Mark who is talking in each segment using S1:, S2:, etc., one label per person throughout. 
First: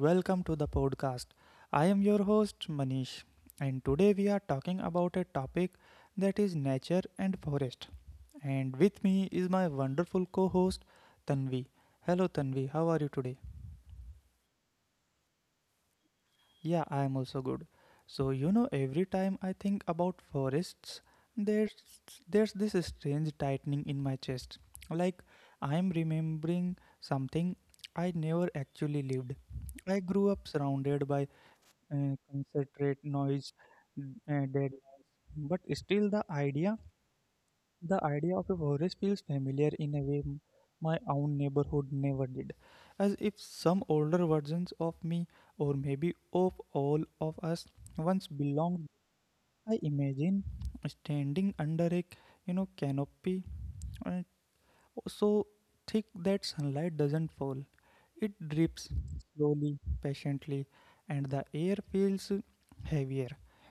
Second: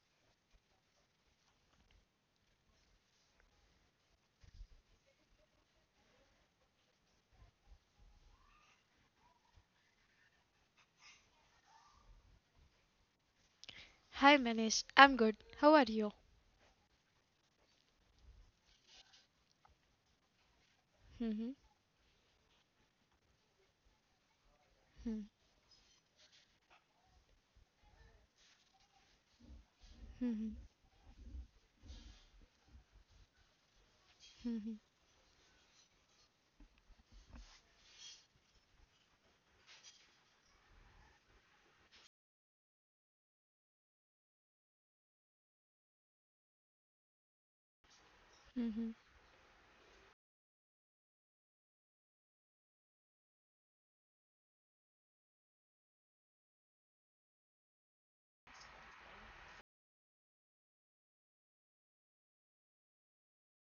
S1: welcome to the podcast. I am your host, Manish, and today we are talking about a topic that is nature and forest. And with me is my wonderful co host, Tanvi. Hello, Tanvi, how are you today?
S2: "Hi, Manish, I'm good. How are you?
S1: Yeah, I am also good. Every time I think about forests,
S2: Hm.
S1: there's there's this strange tightening in my chest.
S2: Hm.
S1: Like I'm remembering something I never actually lived. I
S2: Hm.
S1: grew up surrounded by concentrate noise,
S2: Hm.
S1: deadlines, but still the idea of a forest feels familiar in a way my own neighborhood never did, as if some older versions of me, or maybe of all of us, once belonged.
S2: Hm.
S1: I imagine standing under a canopy, uh, so thick that sunlight doesn't fall. It drips slowly, patiently, and the air feels heavier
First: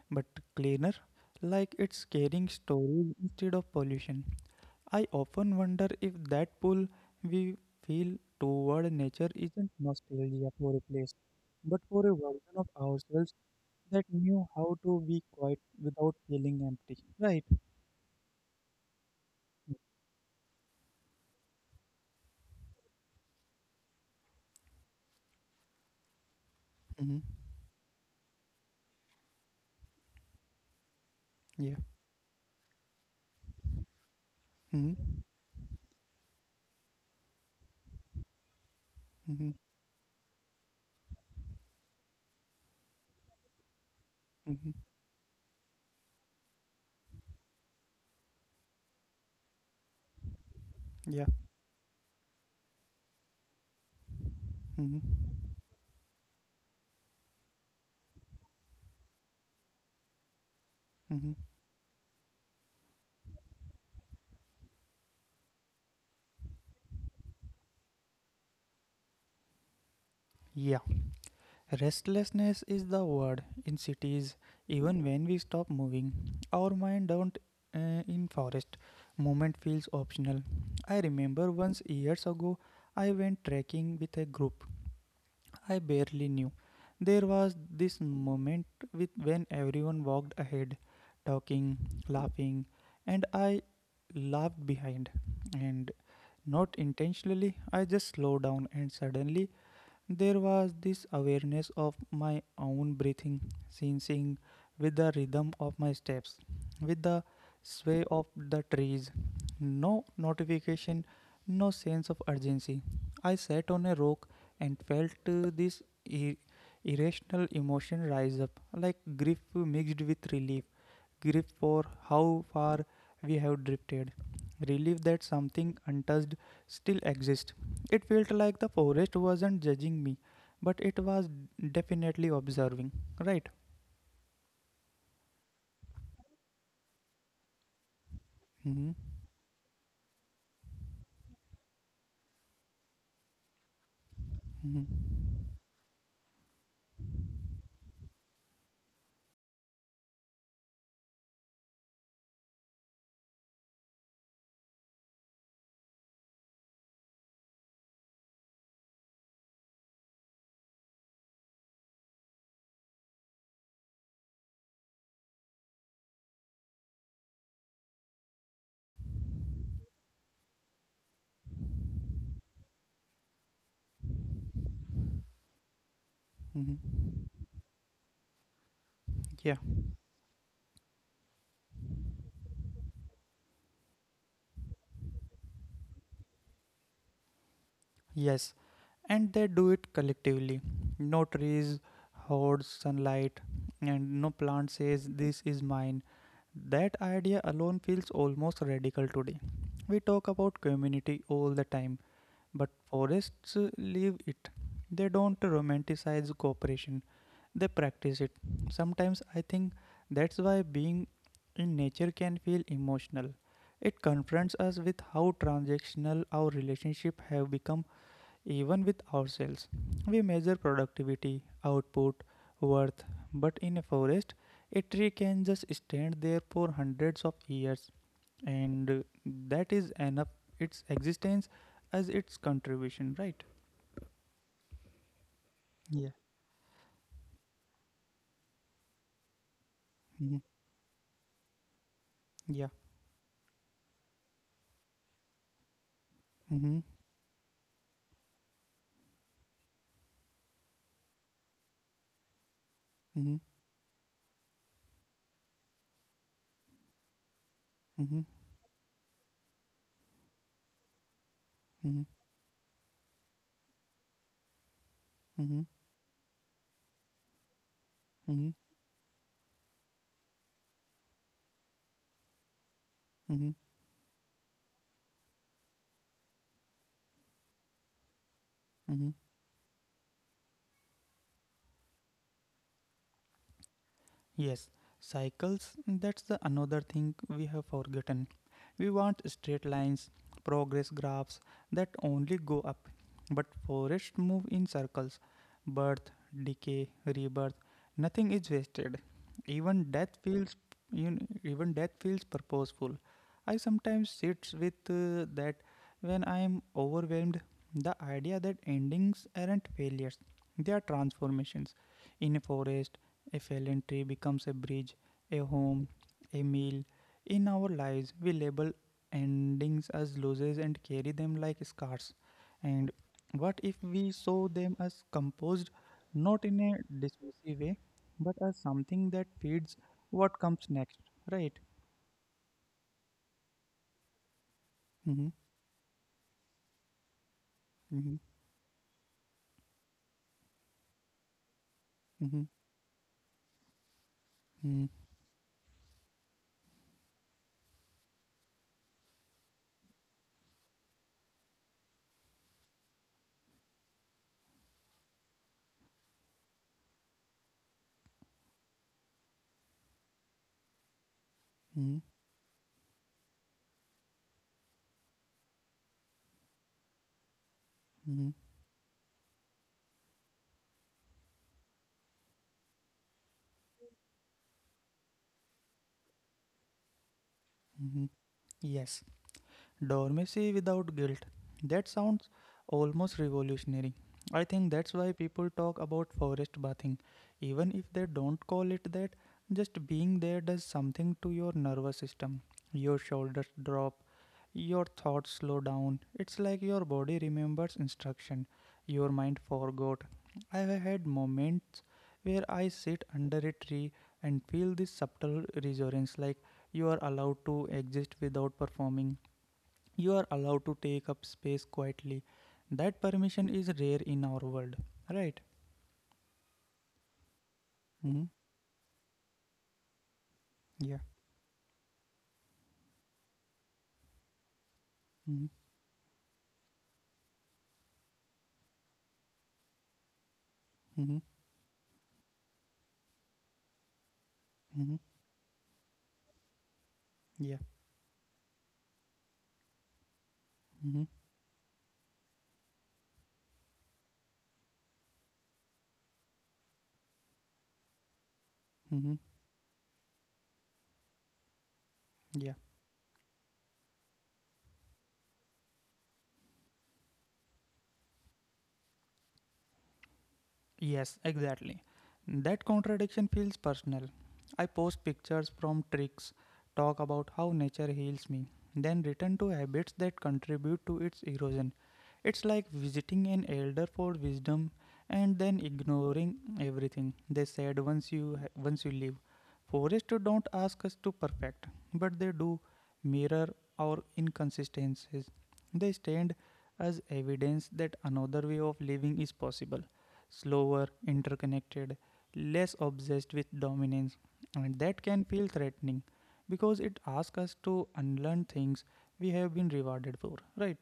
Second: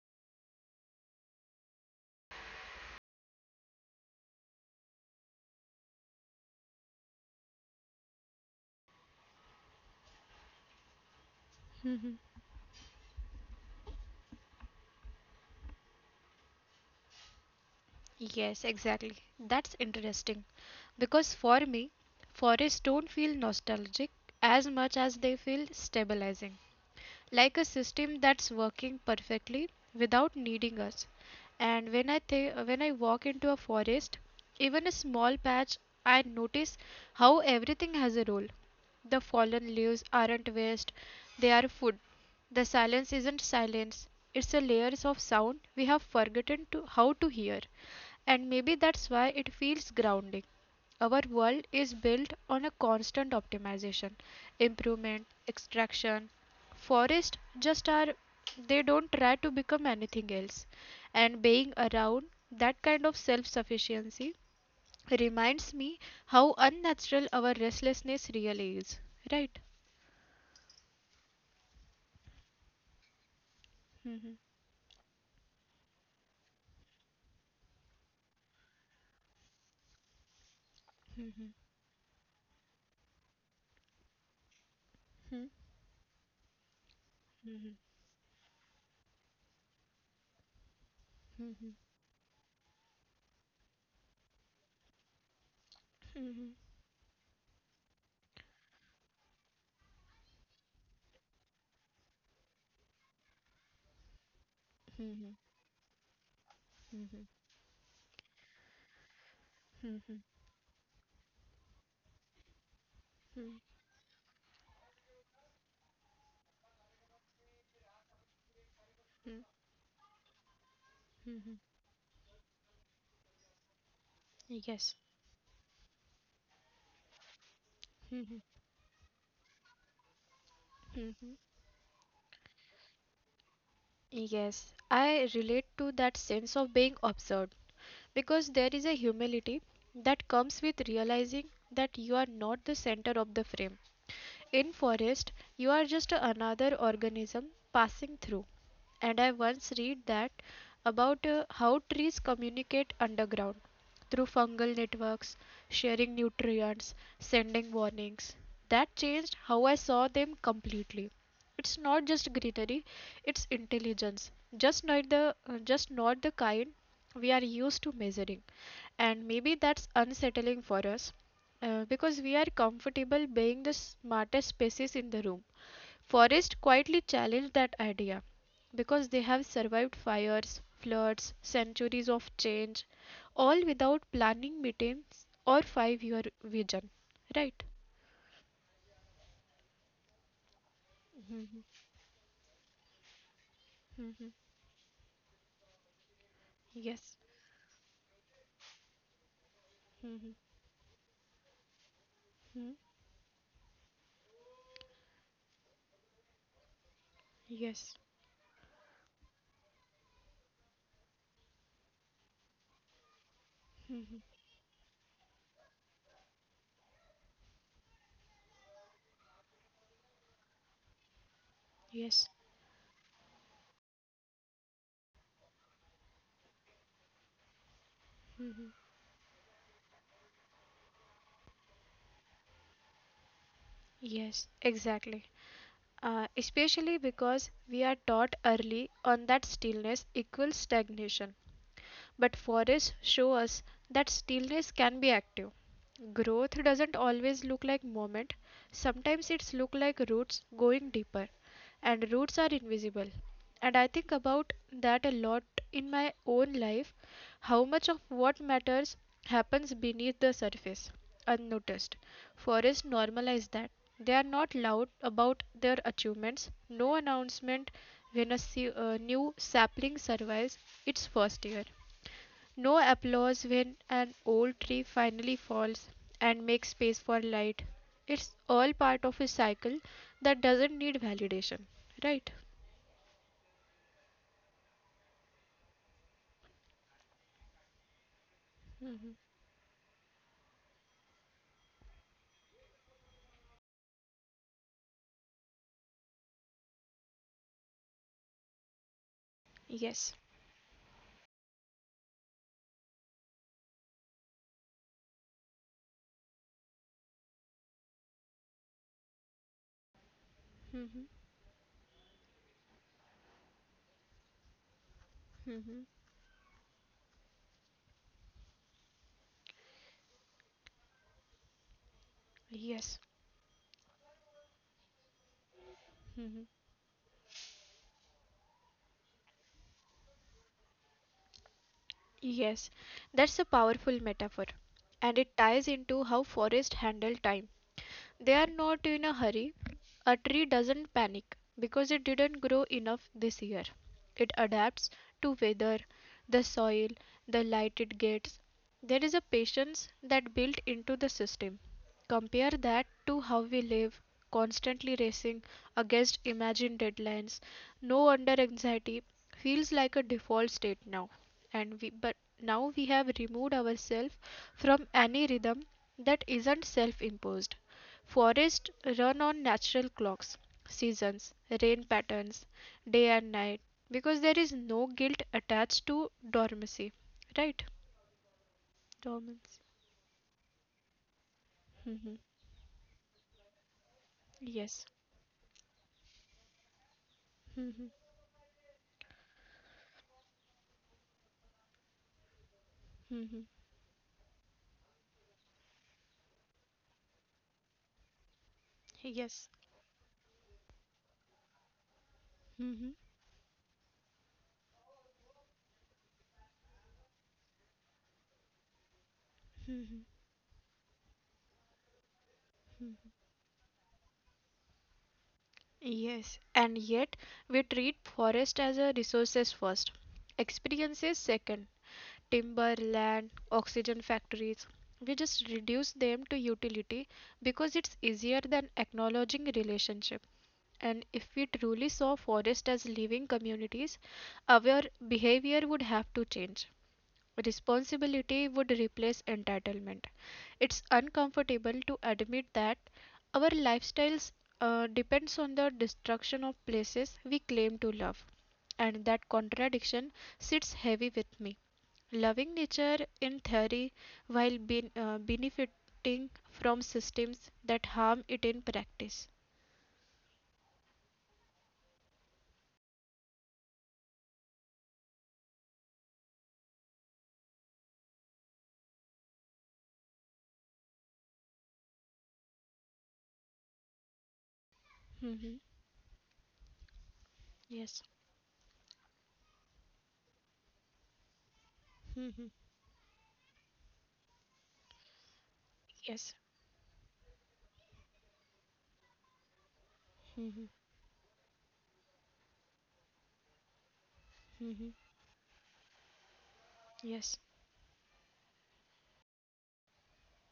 S1: but cleaner, like it's carrying stories instead of pollution. I often wonder if that pull we feel toward nature isn't nostalgia for a place, but for a
S2: Hm.
S1: version of ourselves that knew how to be quiet without feeling empty. Right?
S2: Yes, exactly. That's interesting. Because for me, forests don't feel nostalgic as much as they feel stabilizing,
S1: Mm-hmm.
S2: like a system that's working perfectly without needing us.
S1: Yeah.
S2: And when I walk into a forest, even a
S1: Mm-hmm.
S2: small patch, I notice how everything has a role. The
S1: Mm-hmm.
S2: fallen leaves aren't waste, they are food. The silence isn't silence, it's a
S1: Mm-hmm.
S2: layers of sound we have forgotten to how to hear. And maybe that's why it feels grounding. Our
S1: Yeah.
S2: world is built on a constant optimization,
S1: Mhm,
S2: improvement, extraction. Forests just are, they don't try to become anything else.
S1: mhm.
S2: And being around that kind of self sufficiency reminds me how unnatural our restlessness really is. Right?
S1: Yeah. Restlessness is the word in cities. Even when we stop moving, our mind don't in forest. Movement feels optional. I remember once years ago, I went trekking with a group I barely knew. There was this moment with when everyone walked ahead, talking, laughing, and I laughed behind. And not intentionally, I just slowed down, and suddenly there was this awareness of my own breathing, syncing with the rhythm of my steps, with the sway of the trees. No notification, no sense of urgency. I sat on a rock and felt this irrational emotion rise up, like grief mixed with relief. Grief for how far we have drifted, relief that something untouched still exist. It felt like the forest wasn't judging me, but it was
S2: Mhm.
S1: definitely observing, right?
S2: Yes, I relate to that sense of being observed because there is
S1: Hmm.
S2: a humility that comes with realizing that you are not the center of the frame. In
S1: Hmm.
S2: forest, you are just another organism passing through. And I once read that about how trees communicate underground through fungal networks, sharing nutrients, sending warnings. That changed how I saw them completely. It's not just greenery, it's intelligence. Just not the kind we are used to measuring. And maybe that's unsettling for us because we are comfortable being the smartest species in the room. Forests
S1: Hmm.
S2: quietly challenge that idea, because they have
S1: Yeah,
S2: survived fires, floods, centuries of change, all without planning meetings or 5-year vision. Right?
S1: yes. And they do it collectively. No trees, hoards, sunlight, and no
S2: Mm-hmm.
S1: plant says this is mine. That
S2: Yes.
S1: idea alone feels almost radical today. We talk
S2: Mm-hmm.
S1: about community all the time, but forests leave it. They don't romanticize cooperation they practice it.
S2: Yes.
S1: Sometimes I think that's why being in nature can feel emotional. It confronts us with how transactional our relationships have become even with ourselves. We measure productivity, output,
S2: Yes.
S1: worth, but in a forest, a tree can just stand there for hundreds of years and
S2: Mm-hmm.
S1: that is enough its existence as its contribution, right?
S2: Yes, exactly.
S1: Yeah.
S2: Especially because we are taught early on that
S1: Mm-hmm.
S2: stillness equals stagnation.
S1: Yeah.
S2: But forests show us that stillness can be active.
S1: Mm-hmm.
S2: Growth doesn't always look like movement. Sometimes it's look like roots going deeper and
S1: Mm-hmm.
S2: roots are invisible. And I think about that a lot in my own life,
S1: Mm-hmm.
S2: how much of what matters happens beneath the
S1: Mm-hmm.
S2: surface, unnoticed. Forests normalize that. They are
S1: Mm-hmm.
S2: not loud about their achievements, no
S1: 嗯哼，
S2: announcement when a new sapling survives its first year.
S1: 嗯哼，
S2: No applause when an old tree finally falls and makes space for
S1: 嗯
S2: light.
S1: 哼。
S2: It's all part of a cycle that doesn't need validation, right?
S1: Yes, cycles, that's the another thing we have forgotten. We want straight lines,
S2: Hmm.
S1: progress graphs that only go up. But forests move in circles. Birth, decay, rebirth, nothing is wasted. Even death feels you know,
S2: Yes.
S1: even death feels purposeful. I sometimes sit with that when I am overwhelmed, the idea that endings aren't failures, they are transformations.
S2: Hmm.
S1: In a forest, a fallen tree becomes a bridge, a home, a meal.
S2: Hmm.
S1: In our lives, we label endings as losses and carry them like scars. And what if
S2: Yes.
S1: we saw them as composed, not in a
S2: Hmm.
S1: dismissive way, but as something that feeds what comes next, right?
S2: Yes, that's a powerful metaphor,
S1: Mm-hmm,
S2: and it ties into how forests handle
S1: mm-hmm,
S2: time. They are not in a hurry. A tree doesn't panic
S1: mm-hmm,
S2: because it didn't grow enough this year. It adapts to weather, the soil, the light it gets. There is a patience that built into the system. Compare that to how we live, constantly racing against imagined deadlines. No wonder anxiety feels like a default state now.
S1: mm-hmm,
S2: But now we have removed ourselves from any rhythm that isn't self imposed.
S1: mm-hmm,
S2: Forests run on natural clocks, seasons, rain patterns, day and night, because there is no guilt attached to dormancy,
S1: mm-hmm.
S2: right?
S1: Yes.
S2: Dormancy.
S1: Dormancy without guilt. That sounds
S2: Hmm.
S1: almost revolutionary. I think that's why
S2: Yes.
S1: people talk about forest bathing. Even if they don't call it that, just being there does something to your nervous system. Your shoulders
S2: Hmm.
S1: drop, your thoughts slow down. It's like your body remembers instruction, your mind
S2: Yes.
S1: forgot. I have had moments where I sit
S2: Hmm.
S1: under a tree and feel this subtle resonance like you are allowed to exist without performing. You are allowed to take up space quietly. That permission is rare in our world, right?
S2: Yes. And yet, we
S1: Mm-hmm.
S2: treat forest as a resources first,
S1: Yeah.
S2: experiences second, timber, land, oxygen factories. We just reduce them to utility because it's easier than acknowledging relationship.
S1: Mm-hmm.
S2: And if we truly saw forests as living communities,
S1: Mm-hmm.
S2: our behavior would have to change.
S1: Yeah.
S2: Responsibility would replace entitlement.
S1: Mm-hmm.
S2: It's uncomfortable to admit that our lifestyles depends on the destruction of places we claim to love.
S1: Mm-hmm.
S2: And that contradiction sits heavy with me.
S1: Yeah.
S2: Loving nature in theory while benefiting from systems that harm it in practice.
S1: Yes, exactly. That contradiction feels personal. I post pictures from tricks, talk about how nature heals me, then return to habits that contribute to its erosion. It's like visiting an elder for wisdom and then
S2: Mhm.
S1: ignoring everything they said
S2: Yes,
S1: once you leave. Forests don't ask us to perfect, but they do mirror our inconsistencies. They stand
S2: yes.
S1: as evidence that another way of living is possible slower, interconnected, less obsessed with dominance. And that can feel threatening because it asks us
S2: Yes,
S1: to unlearn things we have been rewarded for, right?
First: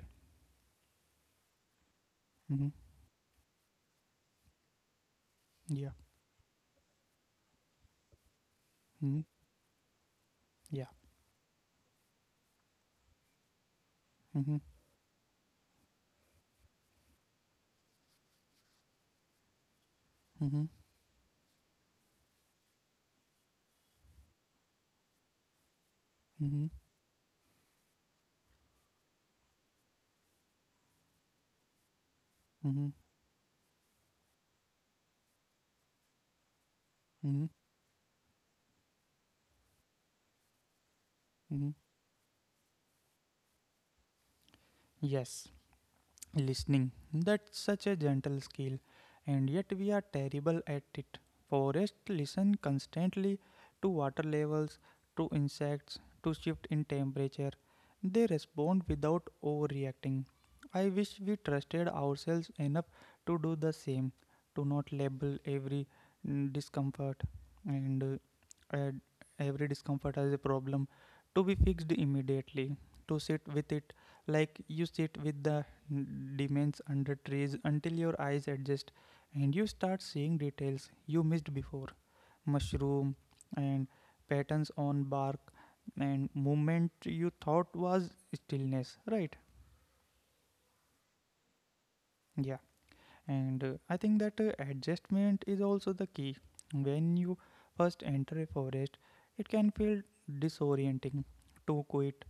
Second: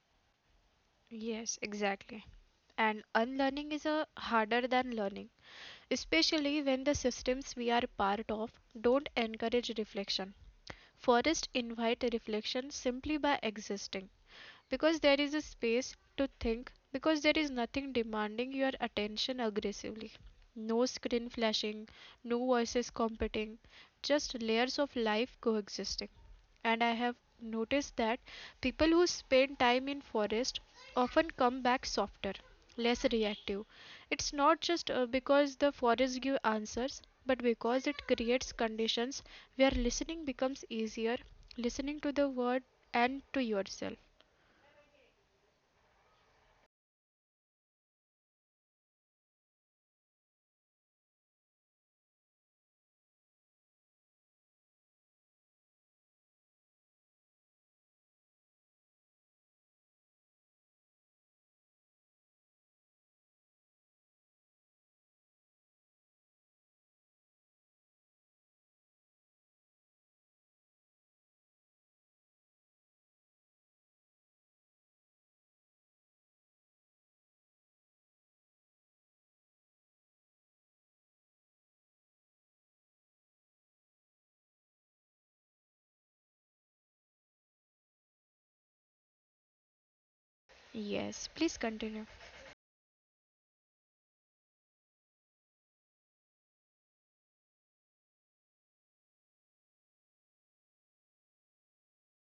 S2: yes, exactly.
S1: Mm-hmm.
S2: And unlearning is a harder than learning,
S1: Yeah.
S2: especially when the systems we are part of don't
S1: Mm-hmm.
S2: encourage reflection.
S1: Yeah.
S2: Forests invite reflection simply by existing,
S1: Mm-hmm.
S2: because there is a space to think, because there is nothing demanding your attention aggressively.
S1: Mm-hmm.
S2: No screen flashing, no voices competing, just layers of life coexisting.
S1: Mm-hmm.
S2: And I have noticed that people who spend time in forest often come back softer,
S1: Mm-hmm.
S2: less reactive. It's not just because the forest give answers, but
S1: Mm-hmm.
S2: because it creates conditions where listening becomes easier,
S1: Mm-hmm.
S2: listening to the world and to yourself.
S1: Yes. Listening, that's such a gentle skill, and yet we are terrible at it. Forests listen constantly to water levels, to insects, to shift in temperature. They respond without overreacting. I wish we trusted ourselves enough to do the same, to not label every discomfort and add every discomfort as a problem to be fixed immediately, to sit with it like you sit with the demons under trees until your eyes adjust and you start seeing details you missed before mushroom and patterns on bark and movement you thought was stillness, right?
S2: Yes, please continue.
S1: Yeah, and I think that adjustment is also the key. When you first enter a forest, it can feel disorienting, too quiet,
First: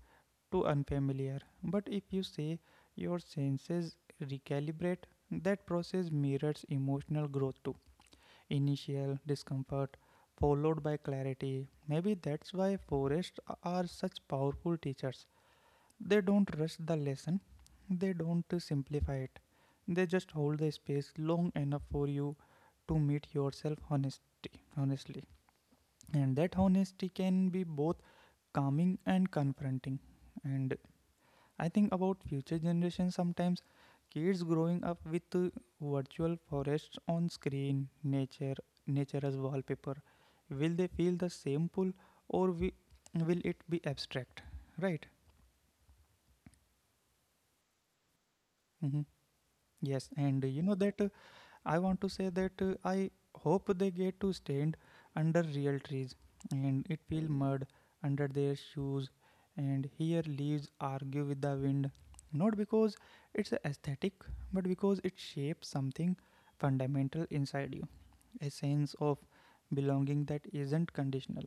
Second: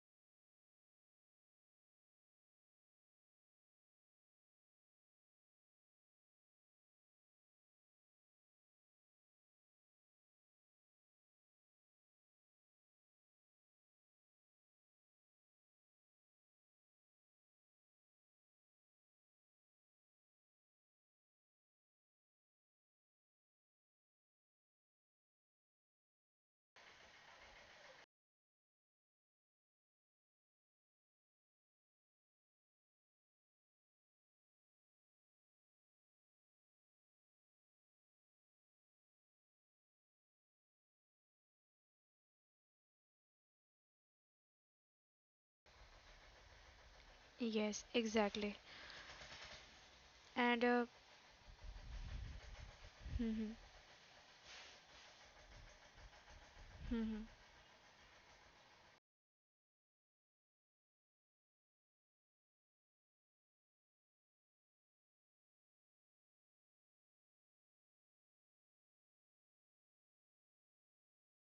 S1: to unfamiliar. But if you say your senses recalibrate, that process mirrors emotional growth too. Initial discomfort followed by clarity. Maybe that's why forests are such powerful teachers. They don't rush the lesson, they don't simplify it. They just hold the space long enough for you to meet yourself honesty, honestly. And that honesty can be both calming and confronting. And I think about future generations sometimes kids growing up with virtual forests on screen, nature as wallpaper. Will they feel the same pull or will it be abstract? Right?
S2: Yes, exactly.
S1: Hmm. Yes, and
S2: And
S1: you know that I want to say that I
S2: mhm,
S1: hope they get to stand under real trees and it
S2: mhm.
S1: feel mud under their shoes and here leaves argue with the wind not because it's aesthetic but because it shapes something fundamental inside you a sense of belonging that isn't conditional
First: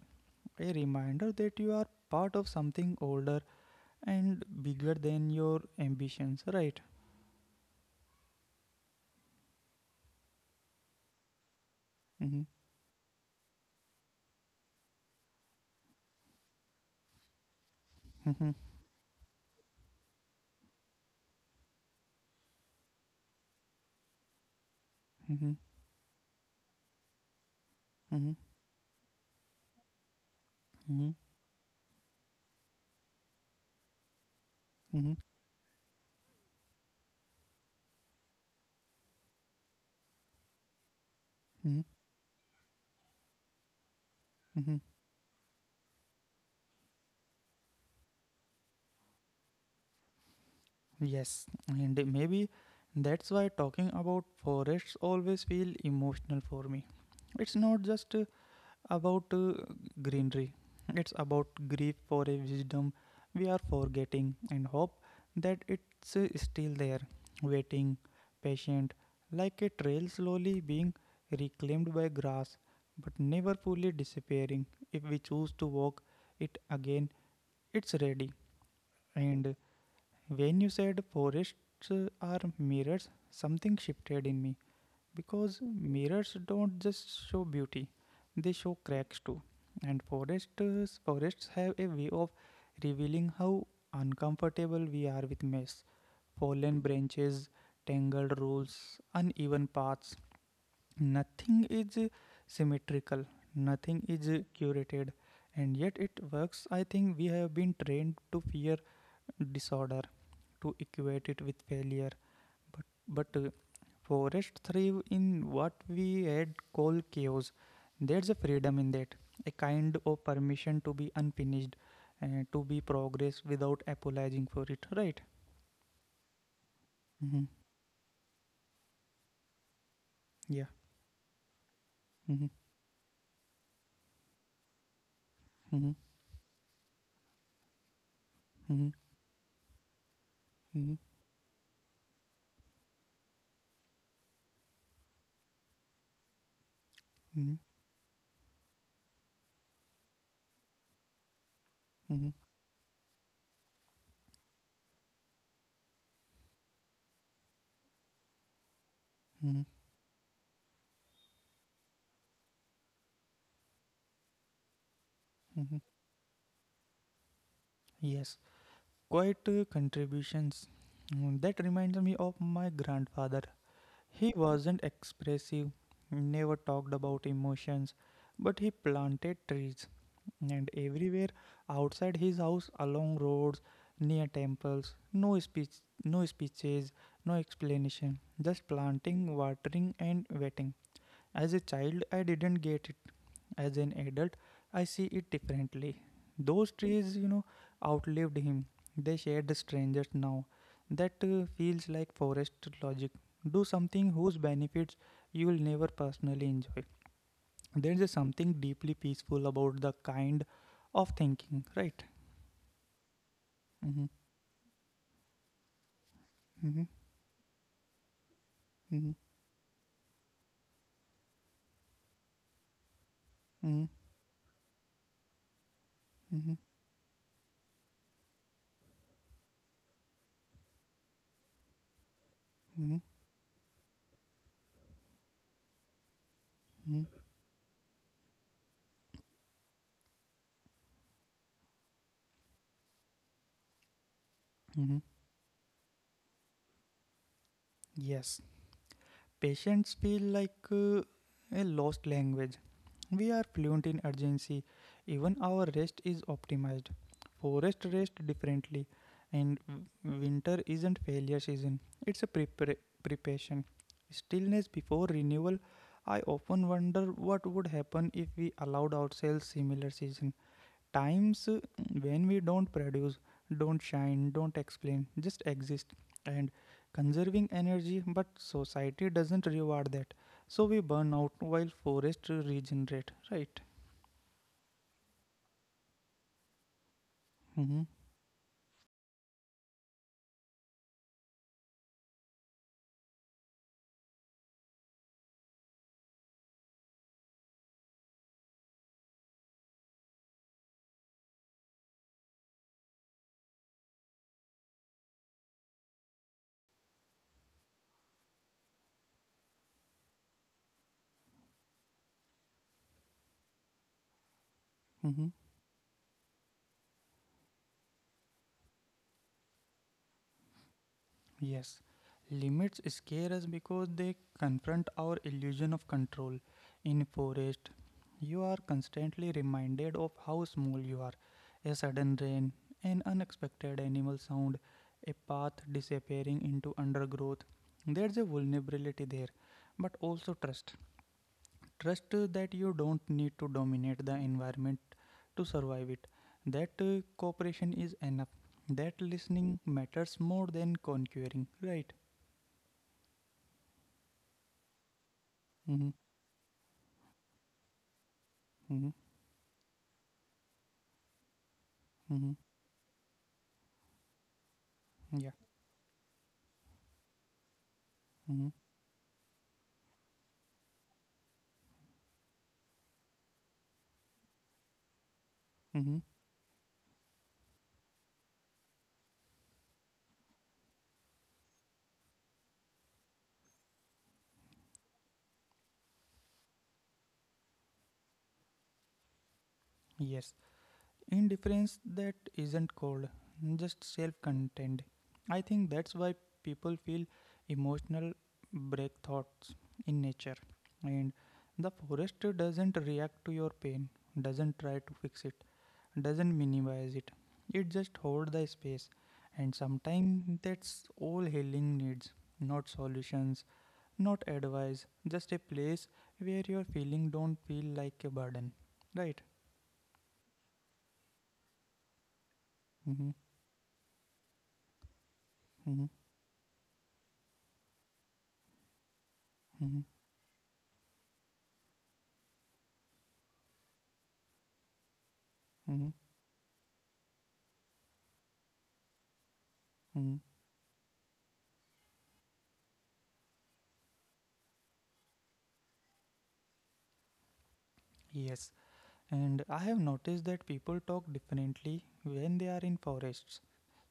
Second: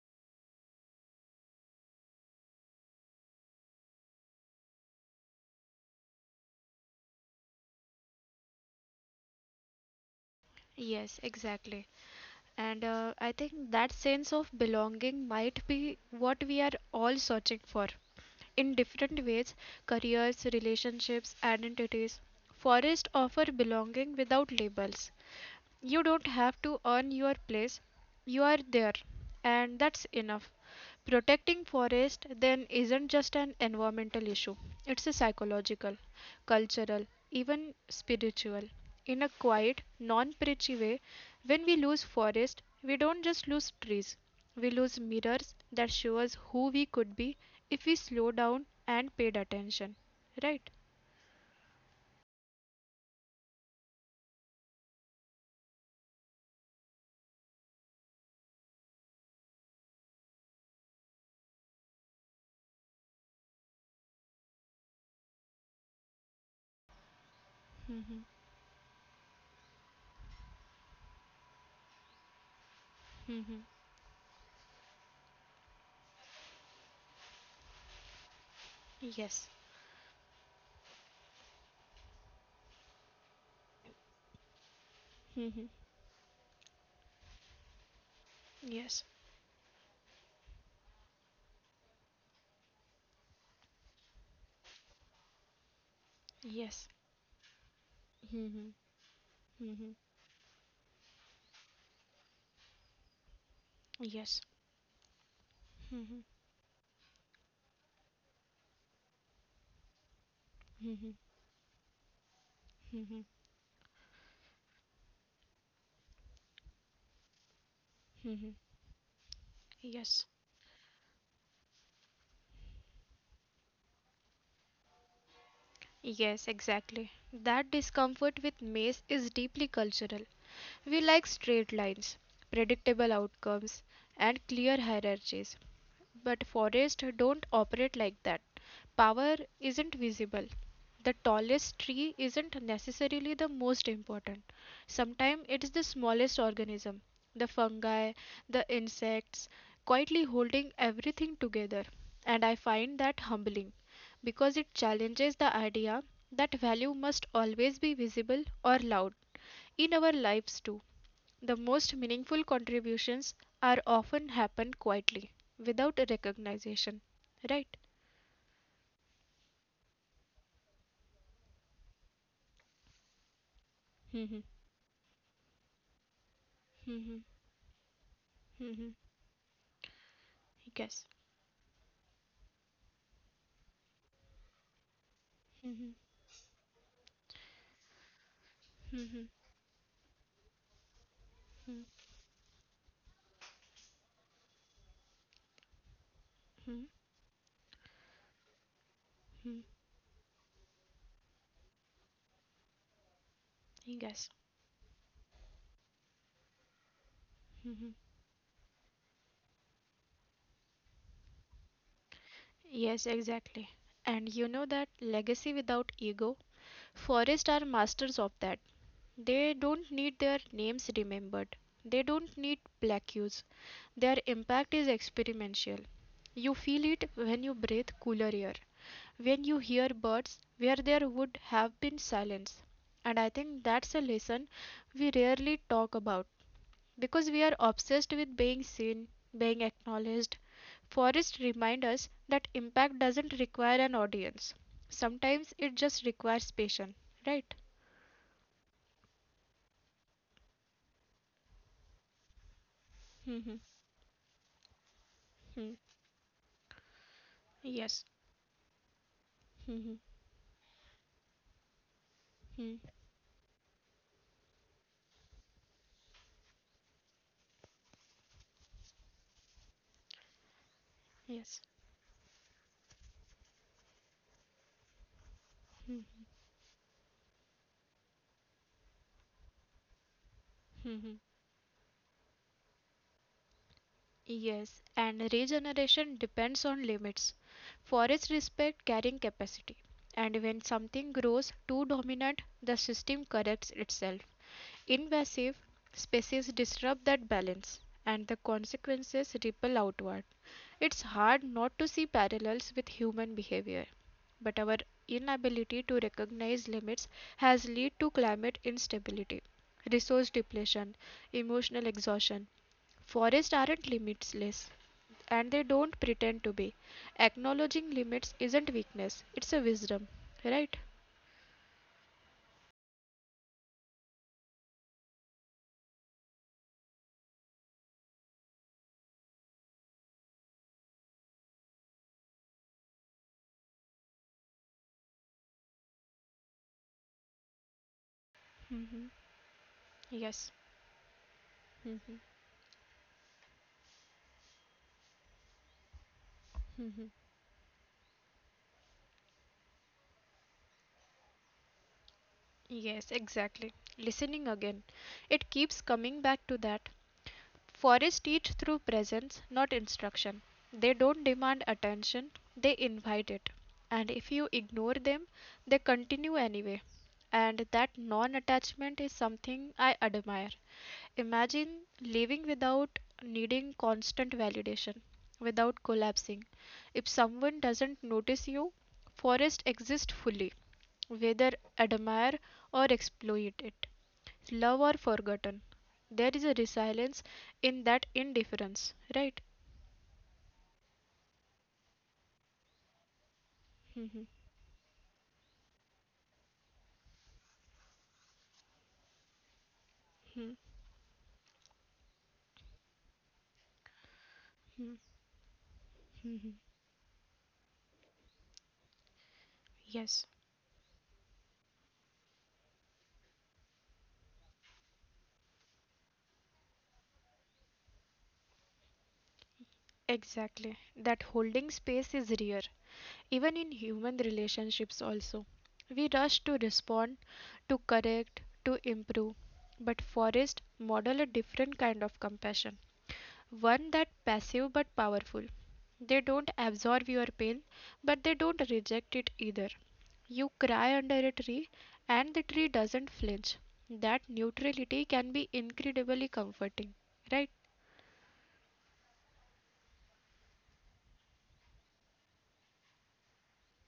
S1: a reminder that you are part of something older and bigger than your ambitions right.
S2: Yes, exactly.
S1: Mm-hmm.
S2: And I think that sense of belonging might be what we are all searching for
S1: Mm-hmm.
S2: in different ways careers, relationships, identities. Forests offer belonging without labels.
S1: Mm-hmm.
S2: You don't have to earn your place.
S1: Mm-hmm.
S2: You are there, and that's enough.
S1: Mm-hmm.
S2: Protecting forest then isn't just an environmental issue. It's a
S1: Mm-hmm.
S2: psychological, cultural, even spiritual. In a quiet, non-preachy way, when we
S1: Mm-hmm.
S2: lose forest, we don't just lose trees. We
S1: Mhm.
S2: lose mirrors that show us who we could be if we slow down and paid attention. Right?
S1: Yes, and maybe that's why talking about forests always feel emotional for me. It's not just about greenery. It's about grief for a wisdom we are forgetting and hope that it's still there, waiting,
S2: Mm-hmm.
S1: patient, like a trail slowly being reclaimed by grass, but
S2: Mm-hmm.
S1: never fully disappearing. If we choose to walk it again, it's ready.
S2: Yes.
S1: And when you said forests are mirrors, something shifted in me because
S2: Mm-hmm.
S1: mirrors don't just show beauty, they show
S2: Yes.
S1: cracks too. And forests have a way of revealing how uncomfortable we are with mess, fallen
S2: Yes.
S1: branches, tangled
S2: Mm-hmm.
S1: roots, uneven
S2: Mm-hmm.
S1: paths. Nothing is symmetrical, nothing is
S2: Yes.
S1: curated, and yet it works. I think we have been trained to fear disorder to equate it with failure. But, forests thrive in what we had called chaos. There's a
S2: Mm-hmm.
S1: freedom in that, a kind
S2: Yes.
S1: of permission to be unfinished, to be progress without apologizing for it, right?
S2: Yes, exactly.
S1: Mm-hmm.
S2: That discomfort with maze is deeply cultural.
S1: Yeah.
S2: We like straight lines,
S1: Mm-hmm.
S2: predictable outcomes, and clear hierarchies.
S1: Mm-hmm.
S2: But forests don't operate like that.
S1: Mm-hmm.
S2: Power isn't visible.
S1: Mm-hmm.
S2: The tallest tree isn't necessarily the most important. Sometimes it's the smallest organism, the
S1: Mm-hmm.
S2: fungi, the insects, quietly holding everything together.
S1: Mm-hmm.
S2: And I find that humbling because it challenges the idea that value must always be visible or loud
S1: Mm-hmm.
S2: in our lives too. The most meaningful contributions are often happen quietly,
S1: Mm-hmm.
S2: without a recognition, right?
S1: Yes, quite contributions. That reminds me of my grandfather. He
S2: Mhm,
S1: wasn't expressive, never talked
S2: mhm,
S1: about emotions, but he
S2: mhm,
S1: planted trees and
S2: yes.
S1: everywhere outside his house, along roads, near temples. No speech,
S2: Mhm,
S1: no speeches, no explanation, just
S2: mhm,
S1: planting, watering, and waiting. As a child, I didn't get it as an adult I see it differently those
S2: mhm,
S1: trees you know outlived him they shared
S2: mhm,
S1: strangers now that feels like forest logic do something
S2: yes.
S1: whose benefits you will never personally enjoy
S2: Mhm.
S1: there is something deeply peaceful about the kind of thinking right.
S2: Yes, exactly.
S1: Mm-hmm.
S2: And you know that legacy without ego,
S1: Mm-hmm.
S2: forests are masters of that.
S1: Mm-hmm.
S2: They don't need their names remembered. They don't need plaques. Their impact is experiential.
S1: Mm-hmm.
S2: You
S1: Mm-hmm.
S2: feel it when you breathe cooler air, when you hear birds where there would have been silence.
S1: Mm-hmm.
S2: And I think that's a lesson we rarely talk about
S1: Mm-hmm.
S2: because we are obsessed with being seen, being acknowledged. Forest remind us that impact doesn't require an audience.
S1: Mm-hmm.
S2: Sometimes it just requires patience, right?
S1: Yes, patience feel like a lost language. We
S2: Hmm,
S1: are
S2: hmm,
S1: fluent in urgency. Even our
S2: hmm.
S1: rest is optimized. Forest
S2: Yes.
S1: rest differently, and
S2: Hmm, hmm,
S1: winter isn't failure season, it's a
S2: hmm.
S1: preparation. Stillness before renewal. I often wonder what would happen if we allowed ourselves similar season times
S2: Yes.
S1: when we don't produce, don't shine, don't explain, just exist and conserving energy, but society doesn't reward that. So we
S2: Hmm,
S1: burn
S2: hmm.
S1: out while forests regenerate, right?
S2: Yes, and regeneration depends on limits.
S1: Mm-hmm.
S2: Forests respect carrying capacity, and when something grows too dominant, the system corrects itself. Invasive species disrupt that balance, and the consequences ripple outward. It's hard not to see parallels with human behavior, but our inability to recognize limits has led to climate instability, resource depletion, emotional exhaustion. Forests aren't limitless,
S1: Mm-hmm.
S2: and they don't pretend to be. Acknowledging limits isn't weakness, it's a wisdom, right?
S1: Yes, limits scare us because they confront our illusion of control. In forest, you are constantly reminded of how small you are. A sudden rain, an unexpected animal sound, a path disappearing into undergrowth. There's a vulnerability
S2: Hmm.
S1: there, but also
S2: Yes.
S1: trust. Trust
S2: Mm-hmm.
S1: that you don't need to dominate the environment to survive it. That cooperation is enough. That listening matters more than conquering, right?
S2: Yes, exactly. Listening again. It keeps
S1: Mm-hmm.
S2: coming back to that. Forests teach through
S1: Mm-hmm.
S2: presence, not instruction. They don't demand attention,
S1: Mm-hmm.
S2: they invite it. And if you ignore them,
S1: Yeah.
S2: they continue anyway. And that non
S1: Mm-hmm.
S2: attachment is something I admire. Imagine living without needing constant validation, without
S1: Mm-hmm.
S2: collapsing. If someone doesn't notice you, forests exist fully whether admire or exploit it, love or forgotten. There is a resilience in that indifference, right?
S1: Yes. Indifference that isn't cold, just self
S2: Mhm.
S1: contained. I think that's why people feel emotional breakthroughs in nature.
S2: Mhm.
S1: And the forest doesn't react to your pain, doesn't try to fix it, doesn't minimize it. It just holds the space. And
S2: Yes,
S1: sometimes that's all healing needs, not solutions, not advice, just a place where your feeling don't feel like a burden, right?
S2: exactly. That holding space is rare,
S1: Mm-hmm,
S2: even in human relationships, also.
S1: mm-hmm,
S2: We rush to respond, to correct, to improve.
S1: mm-hmm,
S2: But Forrest modeled a different kind of compassion. One that passive but powerful.
S1: mm-hmm,
S2: They don't absorb your pain, but they don't reject it either.
S1: mm-hmm.
S2: You cry under a tree and the tree doesn't flinch. That neutrality can be incredibly comforting, right?
S1: Yes, and I have noticed that people talk differently when they are in forests,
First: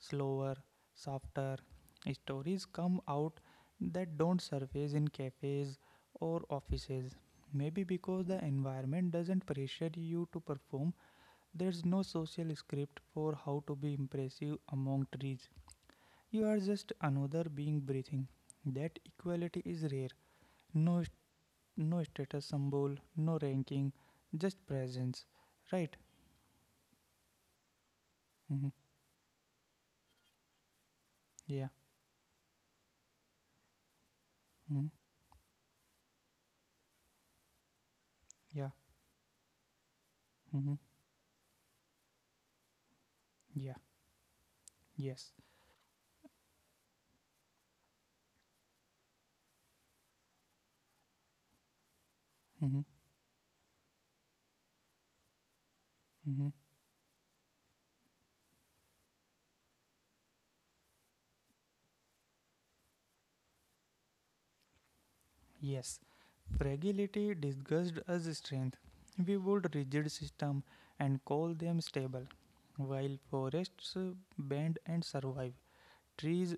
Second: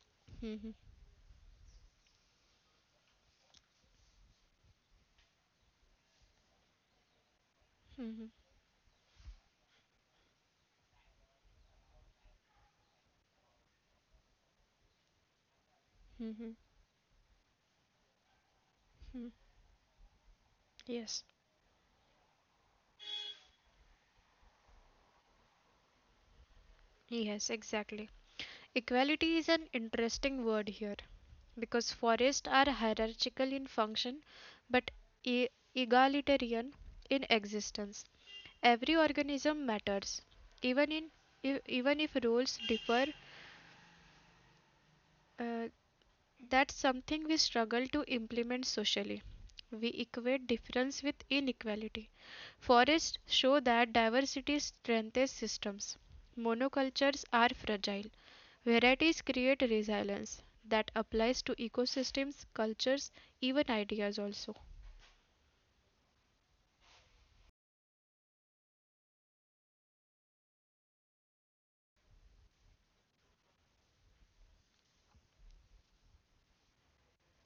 S1: slower,
S2: Mhm.
S1: softer. Stories come out that don't surface in cafes or offices, maybe because
S2: Mhm.
S1: the environment doesn't pressure you to perform. There's no social script for how to be impressive among trees. You are
S2: Mhm.
S1: just another being breathing. That equality is rare. No, st-
S2: Yes.
S1: no status symbol, no ranking, just presence. Right?
S2: Yes, exactly.
S1: Mm-hmm.
S2: Equality is an interesting word here
S1: Yeah.
S2: because forests are hierarchical in function but
S1: Mm-hmm.
S2: e- egalitarian in existence. Every
S1: Yeah.
S2: organism matters, even in
S1: Mm-hmm.
S2: even if roles differ.
S1: Yeah.
S2: Uh,
S1: Yes.
S2: that's something we struggle to implement socially. We equate difference with inequality. Forests
S1: Mm-hmm.
S2: show that diversity strengthens systems.
S1: Mm-hmm.
S2: Monocultures are fragile. Varieties create resilience that applies to ecosystems, cultures, even ideas also.
S1: Yes. Fragility disguised as strength. We build rigid system and call them stable, while forests bend and survive. Trees,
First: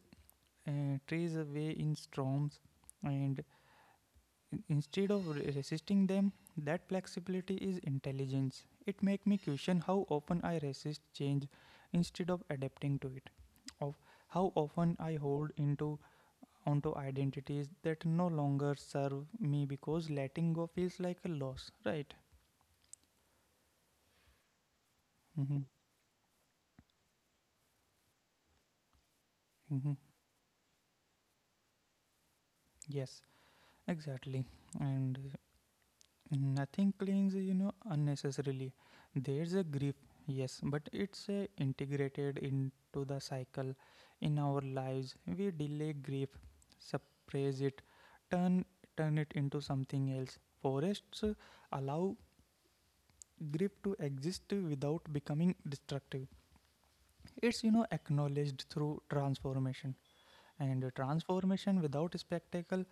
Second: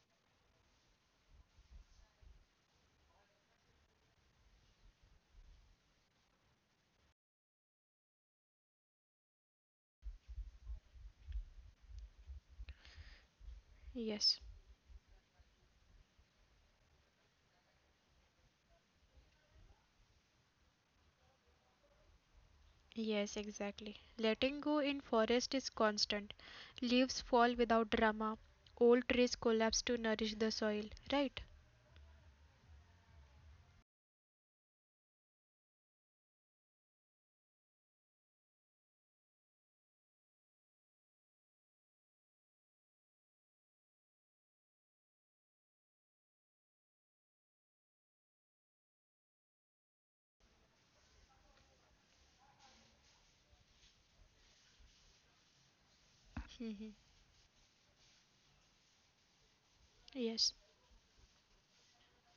S1: trees away in storms, and Instead of resisting them, that flexibility is intelligence. It makes me question how often I resist change instead of adapting to it. Of how
S2: Yes.
S1: often I hold into onto identities that no longer serve me because letting go feels like a loss, right?
S2: Yes, exactly. Letting go in
S1: Mm-hmm.
S2: forest is constant. Leaves fall without drama. Old trees
S1: Mm-hmm.
S2: collapse to nourish the soil, right?
S1: Yes, exactly. And nothing clings, unnecessarily. There's a grip, yes, but it's integrated into the cycle in our lives. We delay grief, suppress it, turn turn it into something else. Forests allow grief to exist without becoming destructive. It's acknowledged through transformation, and
S2: Yes.
S1: transformation without spectacle,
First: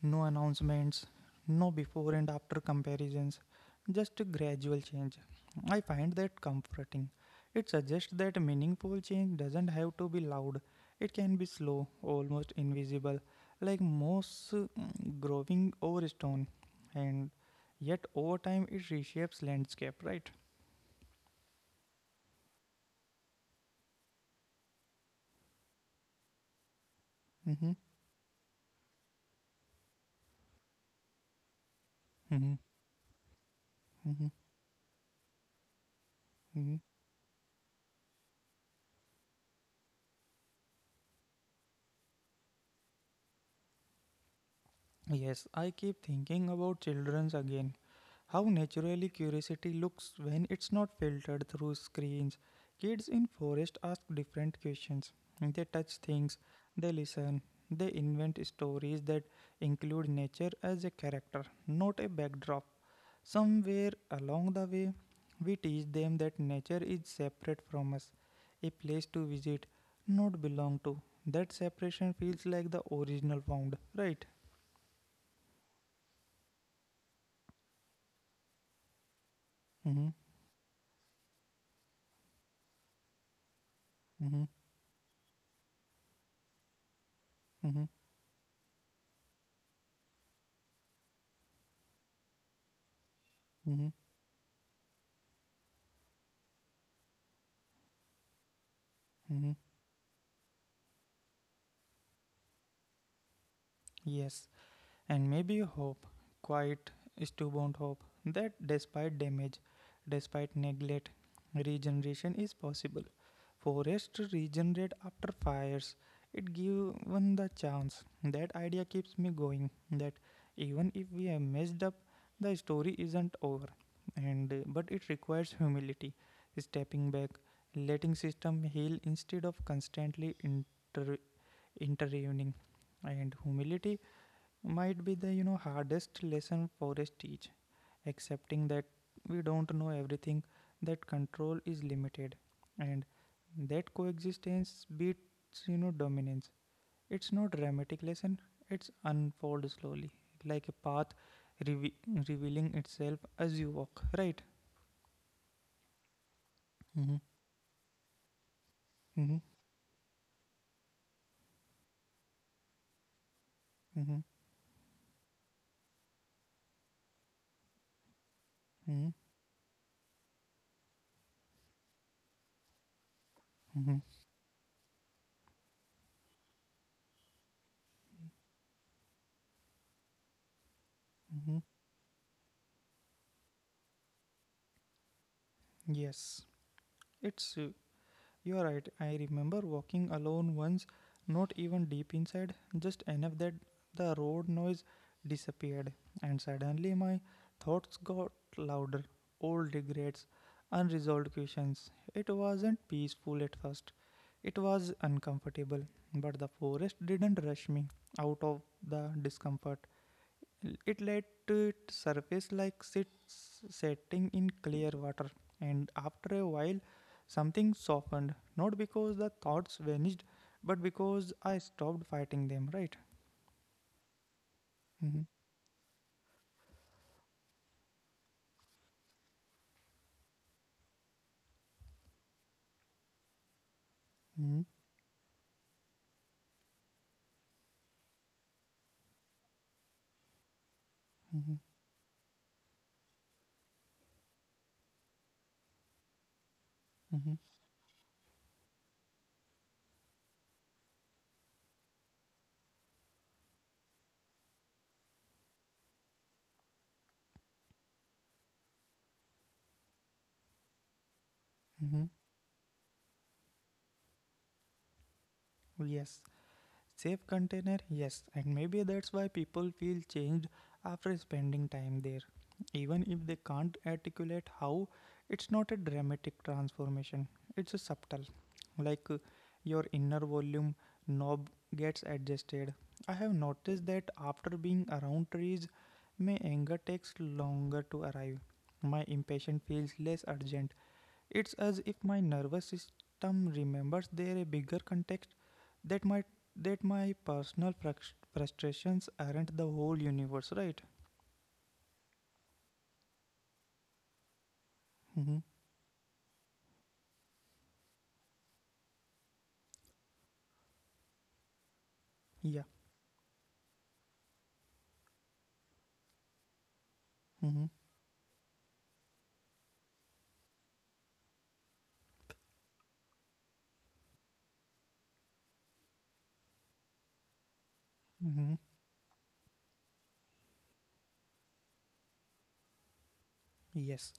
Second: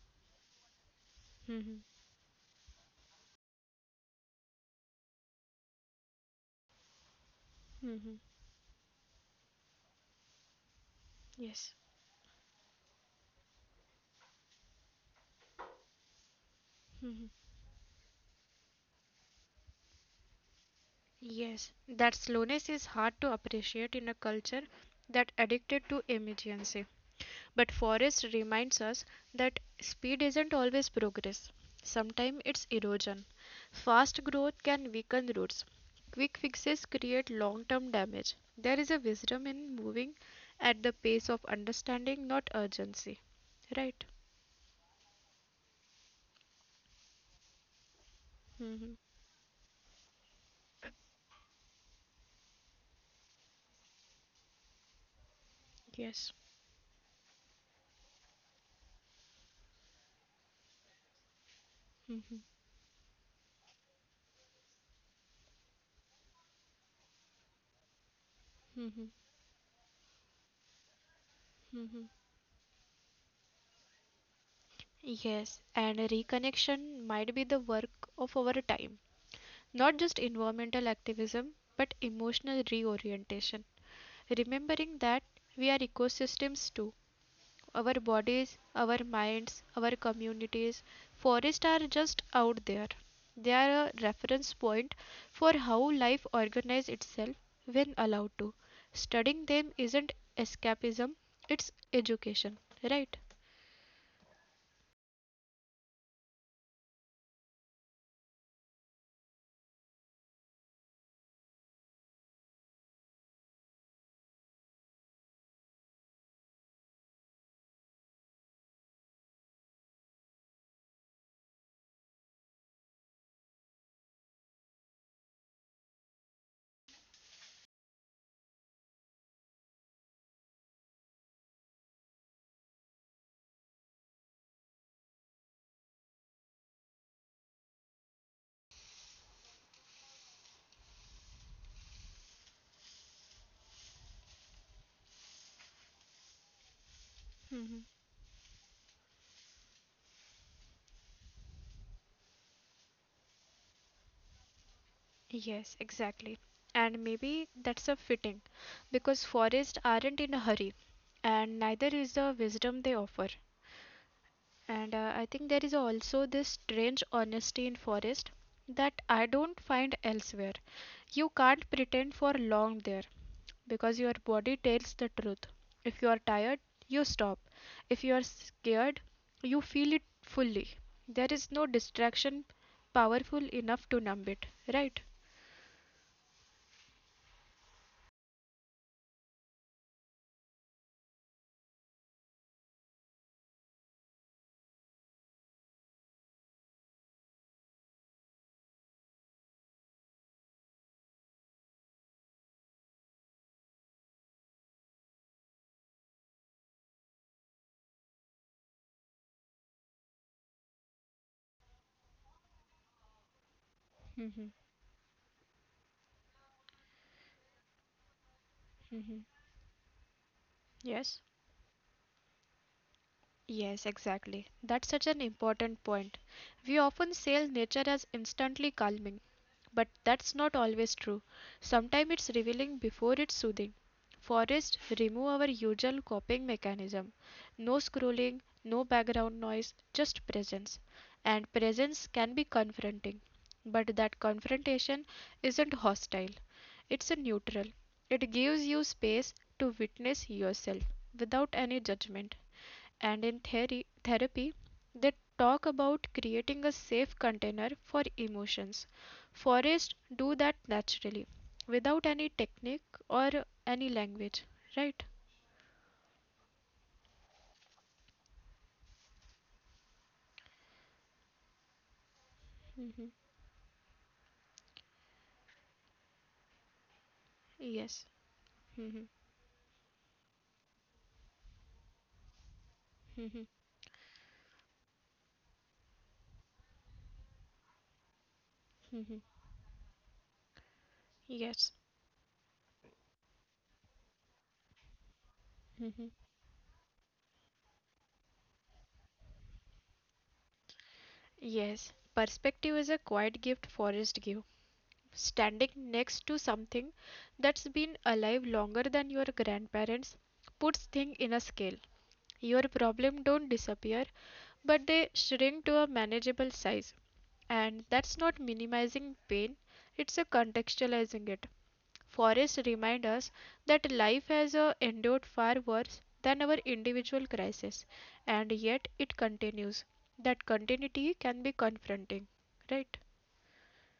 S1: no announcements, no
S2: Hmm.
S1: before and after comparisons, just a gradual change. I find that comforting. It suggests
S2: Hmm.
S1: that meaningful change doesn't have to be loud, it can be slow,
S2: Yes.
S1: almost invisible, like moss growing over stone. And yet, over time, it reshapes landscape, right?
S2: Yes, that slowness is hard to appreciate in a culture that addicted to emergency.
S1: Mm-hmm.
S2: But Forrest reminds us that speed isn't always progress.
S1: Mm-hmm.
S2: Sometimes it's erosion.
S1: Mm-hmm.
S2: Fast growth can weaken roots. Quick
S1: Mm-hmm.
S2: fixes create long-term damage. There is a wisdom in moving at the pace of understanding, not urgency. Right?
S1: Yes, I keep thinking about children's again. How naturally
S2: Hmm.
S1: curiosity looks when it's not filtered through screens. Kids in forest ask different questions. They touch things,
S2: Yes.
S1: they listen, they invent stories that include nature as a character, not a backdrop. Somewhere along the way, we teach them that nature is separate from us, a place to
S2: Hmm.
S1: visit, not belong to. That separation feels like the original found, right?
S2: Yes, and reconnection might be the work of our time.
S1: Mm-hmm,
S2: Not just environmental activism, but emotional reorientation.
S1: mm-hmm,
S2: Remembering that we are ecosystems too.
S1: mm-hmm,
S2: Our bodies, our minds, our communities. Forests are just out there. They
S1: mm-hmm,
S2: are a reference point for how life organizes itself when allowed to.
S1: mm-hmm.
S2: Studying them isn't escapism, it's education, right?
S1: Yes, and maybe hope, quite stubborn hope, that despite damage, despite neglect, regeneration is possible. Forests regenerate after fires. It gives one the chance. That idea keeps me going. That even if we have messed up, the story isn't over. And but it requires humility, stepping back, letting system heal instead of constantly intervening. And humility might be the hardest lesson forest teach, accepting that we don't know everything, that control is limited, and that coexistence beats dominance. It's not dramatic
S2: Mhm.
S1: lesson, it's unfold slowly, like a path reve- revealing itself as you walk, right?
S2: Yes, exactly.
S1: Mm-hmm.
S2: And maybe that's a fitting
S1: Mm-hmm.
S2: because forests aren't in a hurry and neither is the wisdom they offer.
S1: Mm-hmm.
S2: And I think there is also this strange honesty in forest that I don't find elsewhere. You can't pretend for long there
S1: Mm-hmm.
S2: because your body tells the truth. If you are tired, you stop. If you are scared, you feel it fully. There
S1: Mm-hmm.
S2: is no distraction powerful enough to numb it, right?
S1: Yes, it's you are right. I remember walking alone once, not even deep inside, just enough that the road noise disappeared, and suddenly my thoughts got louder. Old regrets, unresolved questions. It wasn't peaceful at first. It was uncomfortable, but the forest didn't rush me out of the discomfort. It let it surface like sits setting in
S2: Mm-hmm.
S1: clear water, and after a while, something softened. Not because
S2: Mm-hmm.
S1: the thoughts vanished, but because
S2: Yes.
S1: I stopped fighting them. Right?
S2: Yes, exactly. That's
S1: Mm-hmm.
S2: such an important point. We often sell nature as instantly calming, but that's not always true. Sometimes it's revealing before it's soothing.
S1: Mm-hmm.
S2: Forests remove our usual coping mechanism. No scrolling, no background noise, just presence.
S1: Mm-hmm.
S2: And presence can be confronting, but that confrontation isn't hostile.
S1: Mm-hmm.
S2: It's a neutral. It gives you space to witness yourself without any judgment and in theory, therapy, they talk about creating a safe container for emotions. Forests do that naturally,
S1: Mm-hmm.
S2: without any technique or any language, right?
S1: Yes. Safe container, yes, and maybe that's why people feel changed after spending time there. Even if they can't articulate how, it's not a dramatic transformation, it's a subtle.
S2: Yes,
S1: Like your inner volume knob gets adjusted. I have noticed that after being around trees, my anger takes longer to arrive. My impatience feels less urgent, it's as
S2: yes,
S1: if my nervous system remembers there a bigger context, that my that my personal frustrations aren't the whole universe, right?
S2: yes. Perspective is a quiet gift forest give.
S1: Hmm.
S2: Standing next to something that's been alive longer than your grandparents puts thing in a scale.
S1: Yeah.
S2: Your problem don't disappear, but they shrink to a manageable size.
S1: Hmm.
S2: And that's not minimizing pain, it's a contextualizing it. Forrest reminds us that life has endured far worse than our individual crisis,
S1: Hmm.
S2: and yet it continues. That continuity can be confronting, right?
S1: Yes.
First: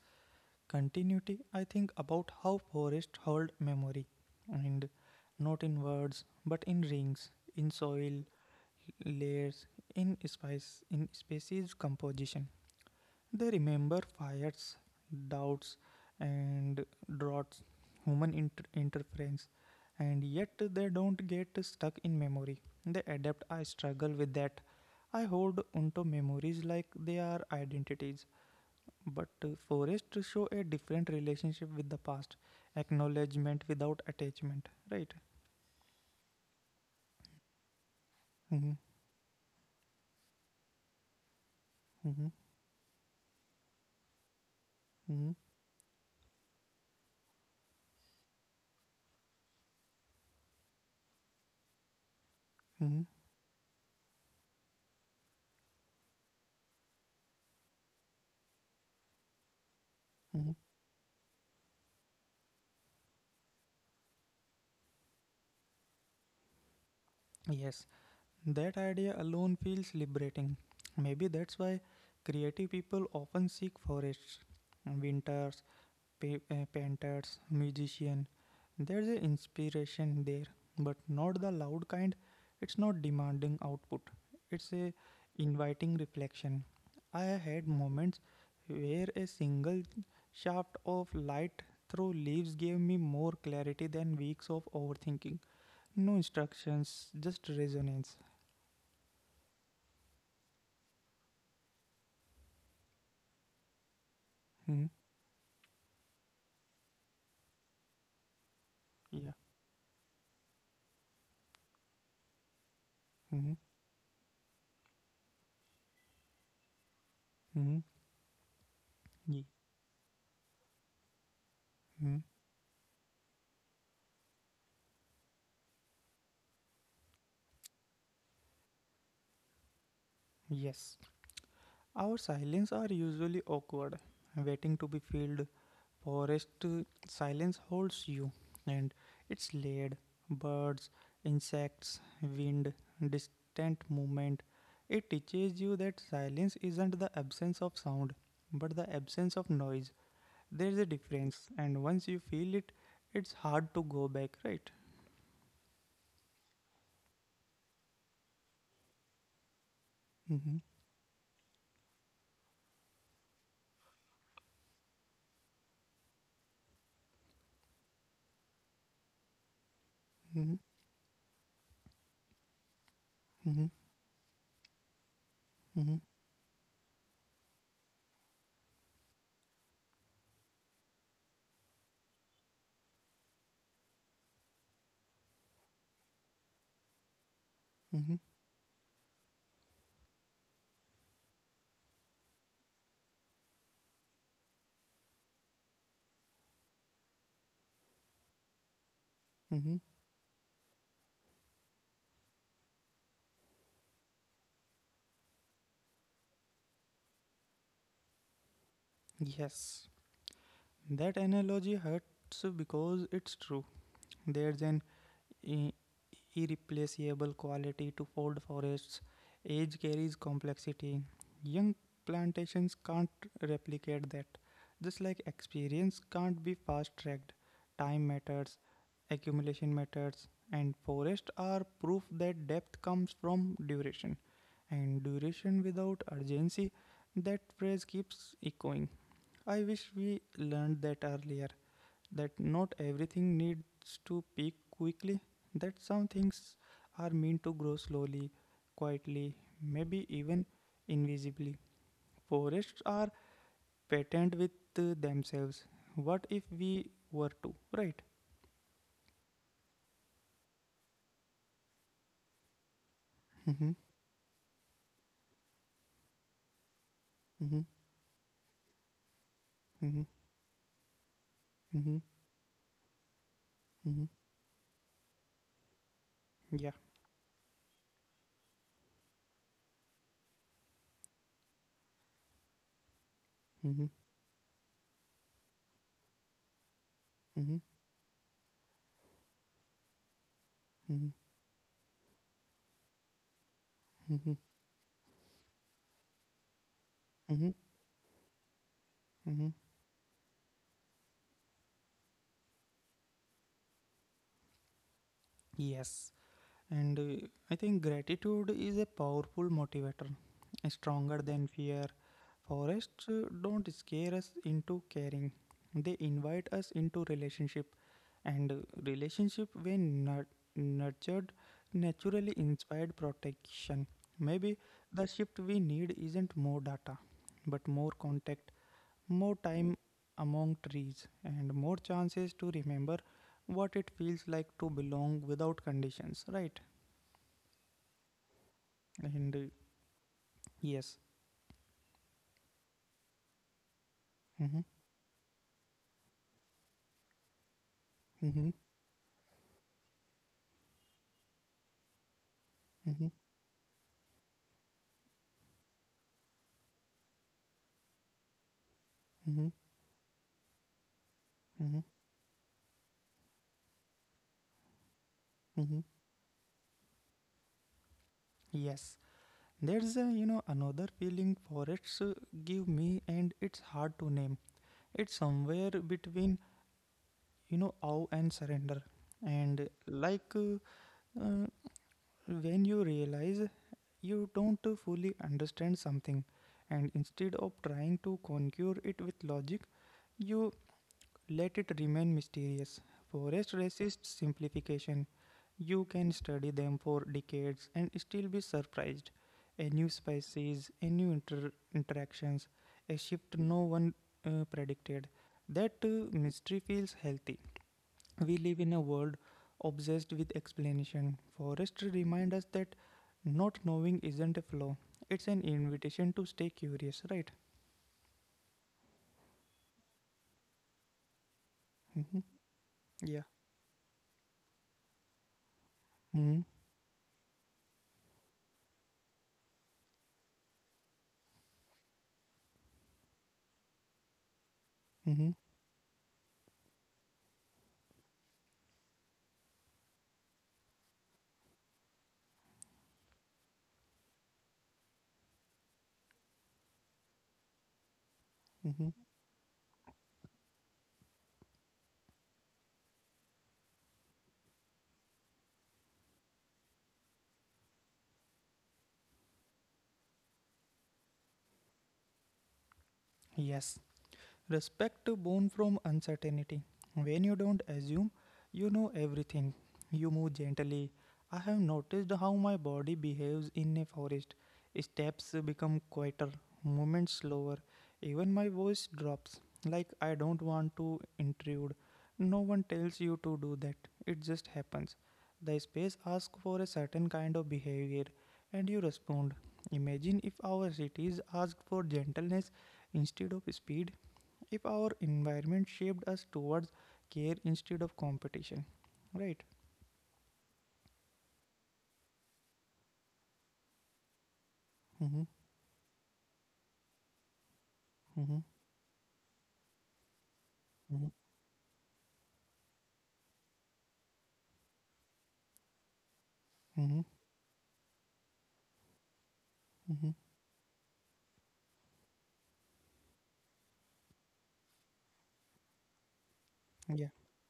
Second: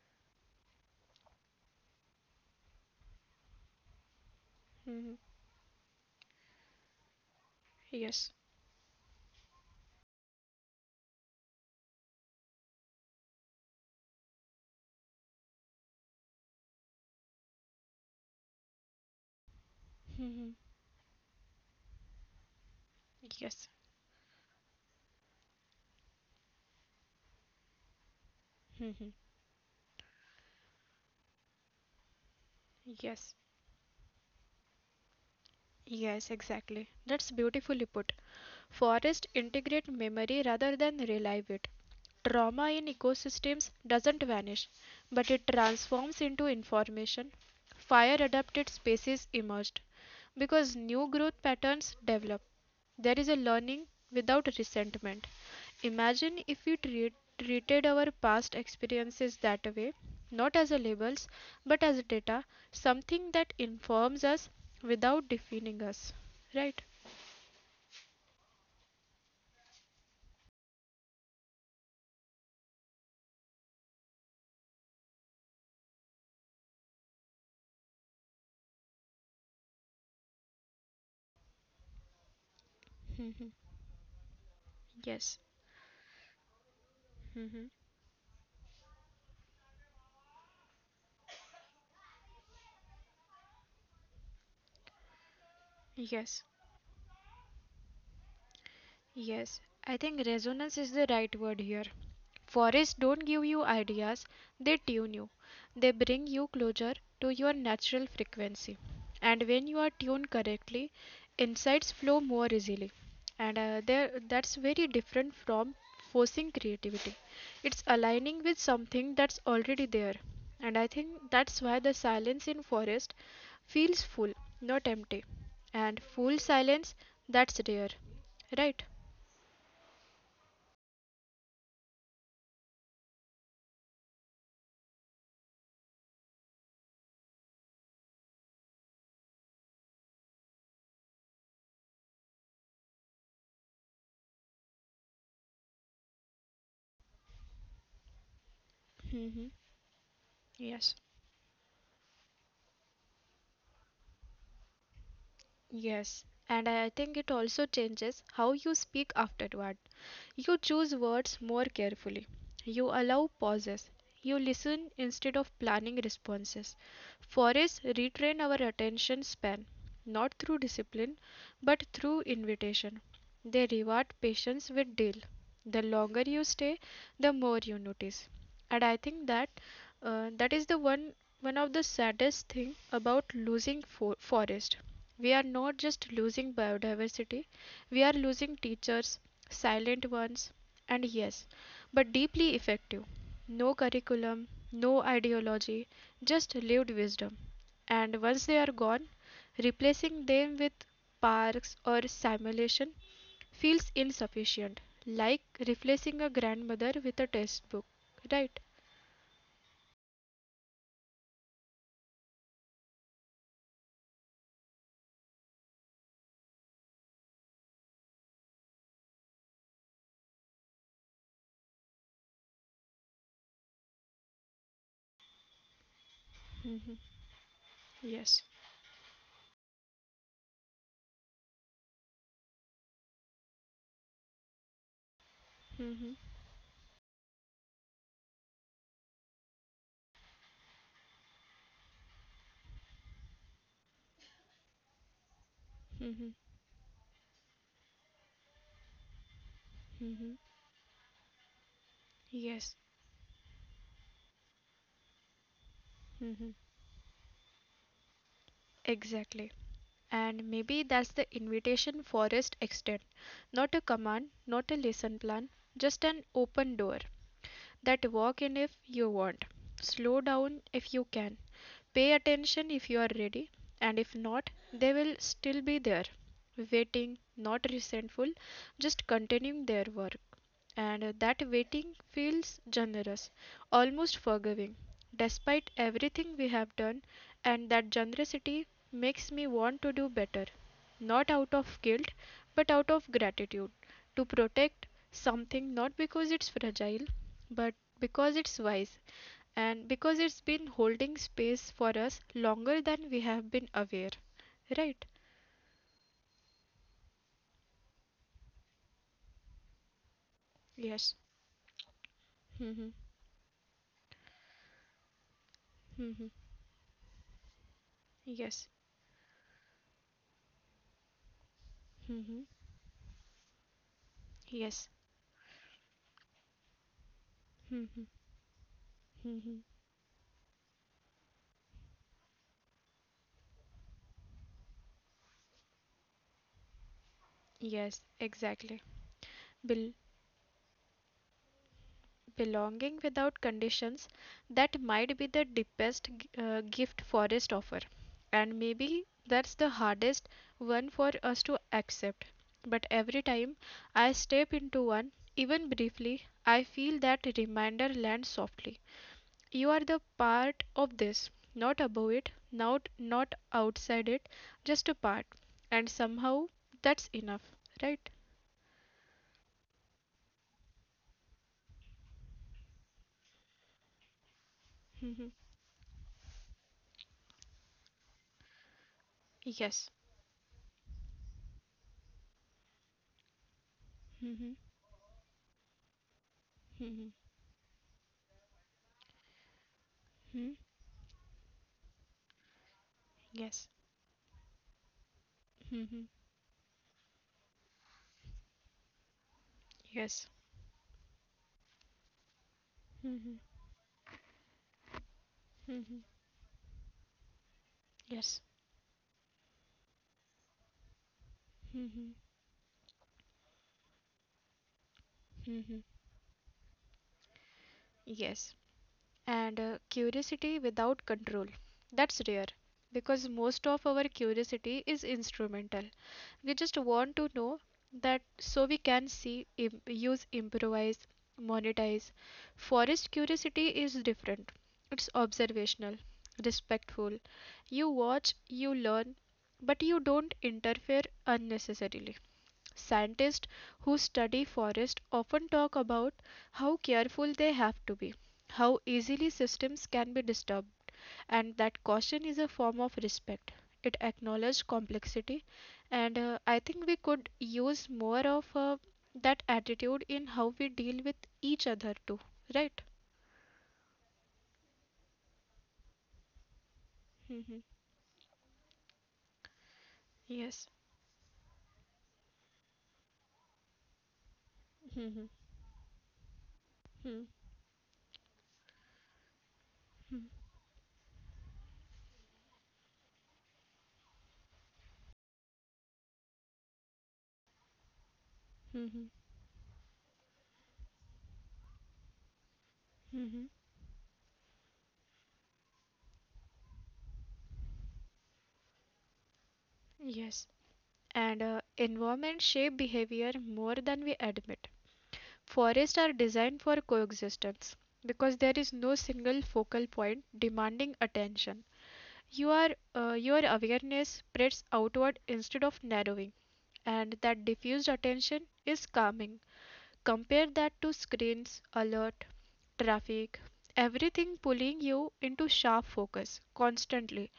S1: Continuity. I think about how forests hold memory, and
S2: Hmm.
S1: not in words, but in rings, in soil
S2: Yes.
S1: layers, in spice, in species composition. They remember fires, doubts, and droughts, human interference, and
S2: Hmm.
S1: yet they don't get stuck in memory. They adapt. I
S2: Yes.
S1: struggle with that. I hold onto memories like they are identities. But forests show a different relationship with the past,
S2: Yes.
S1: acknowledgement without attachment, right?
S2: Yes, exactly. That's beautifully put.
S1: Mm-hmm,
S2: Forests integrate memory rather than relive it.
S1: mm-hmm,
S2: Trauma in ecosystems doesn't vanish,
S1: mm-hmm,
S2: but it transforms into information. Fire adapted species emerged because new growth patterns develop.
S1: mm-hmm.
S2: There is a learning without resentment. Imagine if we treated our past experiences that way,
S1: Mm-hmm.
S2: not as a labels, but as data, something that informs us without defining us. Right?
S1: Yes, that idea alone feels liberating. Maybe that's why creative people often seek forests, winters, painters, musicians. There's an inspiration there, but not the loud kind. It's not demanding output. It's a
S2: Yes.
S1: inviting reflection. I had
S2: Hmm.
S1: moments where a single shaft of light through leaves gave me more clarity than weeks of overthinking. No
S2: Yes.
S1: instructions, just resonance.
S2: Yes, I think resonance is the right word here. Forests don't give you ideas, they
S1: Hmm?
S2: tune you. They bring you closer to your natural frequency.
S1: Yeah.
S2: And when you are tuned correctly, insights flow more easily.
S1: Mm-hmm.
S2: And that's very different from forcing creativity.
S1: Mm-hmm.
S2: It's aligning with something
S1: Ye-
S2: that's already there. And I think that's
S1: mhm.
S2: why the silence in forest feels full, not empty. And full silence, that's rare, right?
S1: Yes. Our silence are usually awkward, waiting to be filled. Forest silence holds you, and it's laid. Birds, insects, wind, distant movement. It teaches you that silence isn't the absence of sound, but the absence of noise.
S2: Mm-hmm.
S1: There's a difference,
S2: Yes.
S1: and once you feel it, it's hard to go back, right?
S2: Yes, and I think it also changes how you speak afterward.
S1: Mm-hmm.
S2: You choose words more carefully. You allow pauses. You listen instead of planning responses. Forests retrain our attention span, not
S1: Mm-hmm.
S2: through discipline, but through invitation.
S1: Mm-hmm.
S2: They reward patience with deal. The longer you stay, the more you notice. And I think that that is the one one of the saddest thing about losing forest. We are not just losing biodiversity,
S1: Mm-hmm.
S2: we are losing teachers, silent ones, and yes, but deeply effective. No curriculum, no ideology, just lived wisdom. And once they are gone,
S1: Mm-hmm.
S2: replacing them with parks or simulation feels insufficient, like replacing a grandmother with a textbook, right?
S1: Yes, that analogy hurts because it's true. There's an i- irreplaceable quality to old forests. Age carries complexity. Young plantations can't replicate that. Just like experience can't be fast
S2: Mhm.
S1: tracked, time
S2: Yes.
S1: matters, accumulation matters, and forests are proof that depth comes from duration. And duration without
S2: Hmm.
S1: urgency, that phrase keeps echoing. I wish we learned that earlier, that not everything needs to peak quickly, that some
S2: Hmm.
S1: things are meant to grow slowly, quietly, maybe
S2: Hmm.
S1: even invisibly. Forests
S2: Yes.
S1: are patent with themselves. What if
S2: Hmm.
S1: we were to, right?
S2: Exactly. And maybe that's the invitation Forrest extend.
S1: Mm-hmm,
S2: Not a command, not a lesson plan, just an open door.
S1: mm-hmm,
S2: That walk in if you want.
S1: mm-hmm,
S2: Slow down if you can.
S1: mm-hmm,
S2: Pay attention if you are ready. And
S1: mm-hmm.
S2: if not, they will still be there.
S1: Yeah.
S2: Waiting, not resentful, just continuing their work and that waiting feels generous,
S1: Mm-hmm,
S2: almost forgiving, despite everything we have done,
S1: mm-hmm,
S2: and that generosity makes me want to do better,
S1: mm-hmm,
S2: not out of guilt, but out of gratitude, to
S1: mm-hmm,
S2: protect something not because it's fragile,
S1: mm-hmm.
S2: but because it's wise,
S1: Mm-hmm.
S2: and because it's been holding space for us longer than we have been aware. Right?
S1: Yes, and I think gratitude is a powerful motivator, stronger
S2: Yes.
S1: than fear.
S2: Mm-hmm.
S1: Forests don't scare us into caring, they
S2: Mm-hmm.
S1: invite us into relationship. And
S2: Yes.
S1: relationship, when nurtured, naturally
S2: Mm-hmm.
S1: inspired protection. Maybe
S2: Yes.
S1: the shift we need isn't more data, but more
S2: Mm-hmm.
S1: contact, more
S2: Mm-hmm.
S1: time among trees, and more chances to remember what it feels like to belong without conditions, right?
S2: Yes, exactly.
S1: And
S2: Bel
S1: yes.
S2: belonging without conditions,
S1: Mm-hmm.
S2: that might be the deepest gift forest offer.
S1: Mm-hmm.
S2: And maybe that's the hardest one for us to accept. But
S1: Mm-hmm.
S2: every time I step into one, even briefly, I feel that reminder land softly.
S1: Mm-hmm.
S2: You are the part of this,
S1: Mm-hmm.
S2: not above it, not not outside it, just a part.
S1: Mm-hmm.
S2: And somehow that's enough, right?
S1: Yes. There's a another feeling forests give me, and it's hard to name. It's
S2: Hmm.
S1: somewhere between awe and surrender, and
S2: Yes.
S1: uh, when you realize you
S2: Hmm.
S1: don't fully understand something, and instead of trying to conquer it with logic, you
S2: Hmm.
S1: let it remain mysterious. Forest
S2: Yes.
S1: resists simplification. You can
S2: Mm-hmm.
S1: study them for decades and still be surprised. A new
S2: Yes.
S1: species, a new interactions, a shift
S2: Mm-hmm.
S1: no one predicted. That mystery feels healthy. We
S2: Yes.
S1: live in a world obsessed with explanation. Forest
S2: Mm-hmm.
S1: remind us that not knowing isn't a flaw. It's an
S2: Mm.
S1: invitation to stay curious, right?
S2: Yes. And curiosity without control.
S1: Hmm.
S2: That's rare
S1: Yeah.
S2: because most of our curiosity is instrumental.
S1: Hmm.
S2: We just want to know that so we can see, use, improvise, monetize. Forest curiosity is different. It's
S1: Hmm.
S2: observational, respectful. You watch, you learn, but you don't interfere unnecessarily. Scientists who study forests often talk about how careful they have to be, how
S1: Hmm.
S2: easily systems can be disturbed, and that caution is a form of respect. It acknowledges complexity, and I think we could use more of that attitude in how we deal with each other too, right?
S1: Yes. Respect born from uncertainty. When you
S2: Hmm.
S1: don't assume you know everything, you move
S2: Yes.
S1: gently. I have noticed how my body behaves in a forest. Steps become quieter, movements slower, even my voice drops. Like I don't want to intrude. No one tells you to do that, it just happens. The space asks for a certain kind of behavior, and you
S2: Mm-hmm.
S1: respond. Imagine if our cities asked for gentleness instead of
S2: Mm-hmm.
S1: speed, if our environment shaped us towards care instead of competition, right?
S2: Yes. And environment shape behavior more than we admit.
S1: Mm-hmm,
S2: Forests are designed for coexistence
S1: mm-hmm,
S2: because there is no single focal point demanding
S1: mm-hmm,
S2: attention. You your awareness spreads outward instead of narrowing,
S1: mm-hmm,
S2: and that diffused attention is calming.
S1: mm-hmm.
S2: Compare that to screens, alert, traffic, everything pulling you into sharp focus
S1: Yeah.
S2: constantly.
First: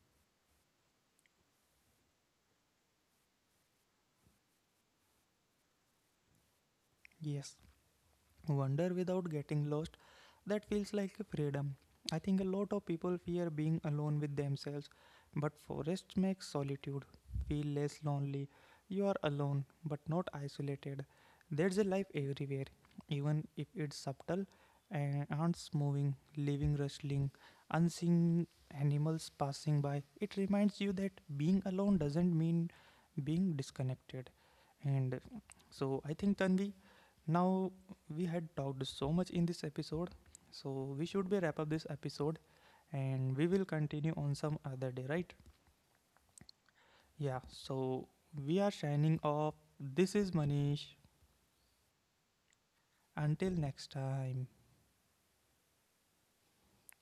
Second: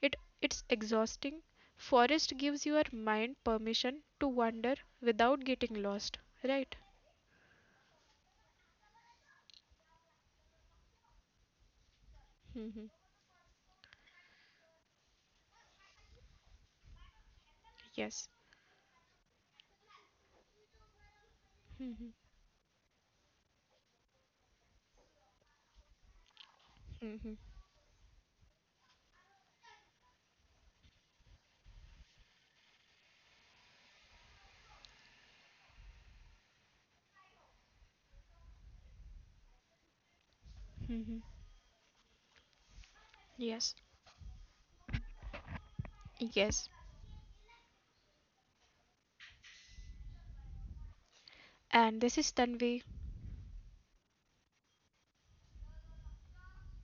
S2: It, it's exhausting. Forest gives your mind permission to wander without getting lost, right?
S1: Yes, wonder without getting lost, that feels like a freedom. I think a lot of
S2: Hmm.
S1: people fear being alone with themselves, but forest makes solitude feel less
S2: Yes.
S1: lonely. You are alone, but not isolated. There's a life everywhere, even if it's subtle. And ants moving, living rustling,
S2: Mhm.
S1: unseen animals passing by. It reminds you that being alone doesn't mean being disconnected. And so I think Tanvi, now we had talked so much in this episode, so we
S2: Hmm.
S1: should be wrap up this episode and we will
S2: Yes,
S1: continue on some other day, right?
S2: yes.
S1: Yeah, so we are signing off. This is Manish.
S2: And this is Tanvi.
S1: Until next time.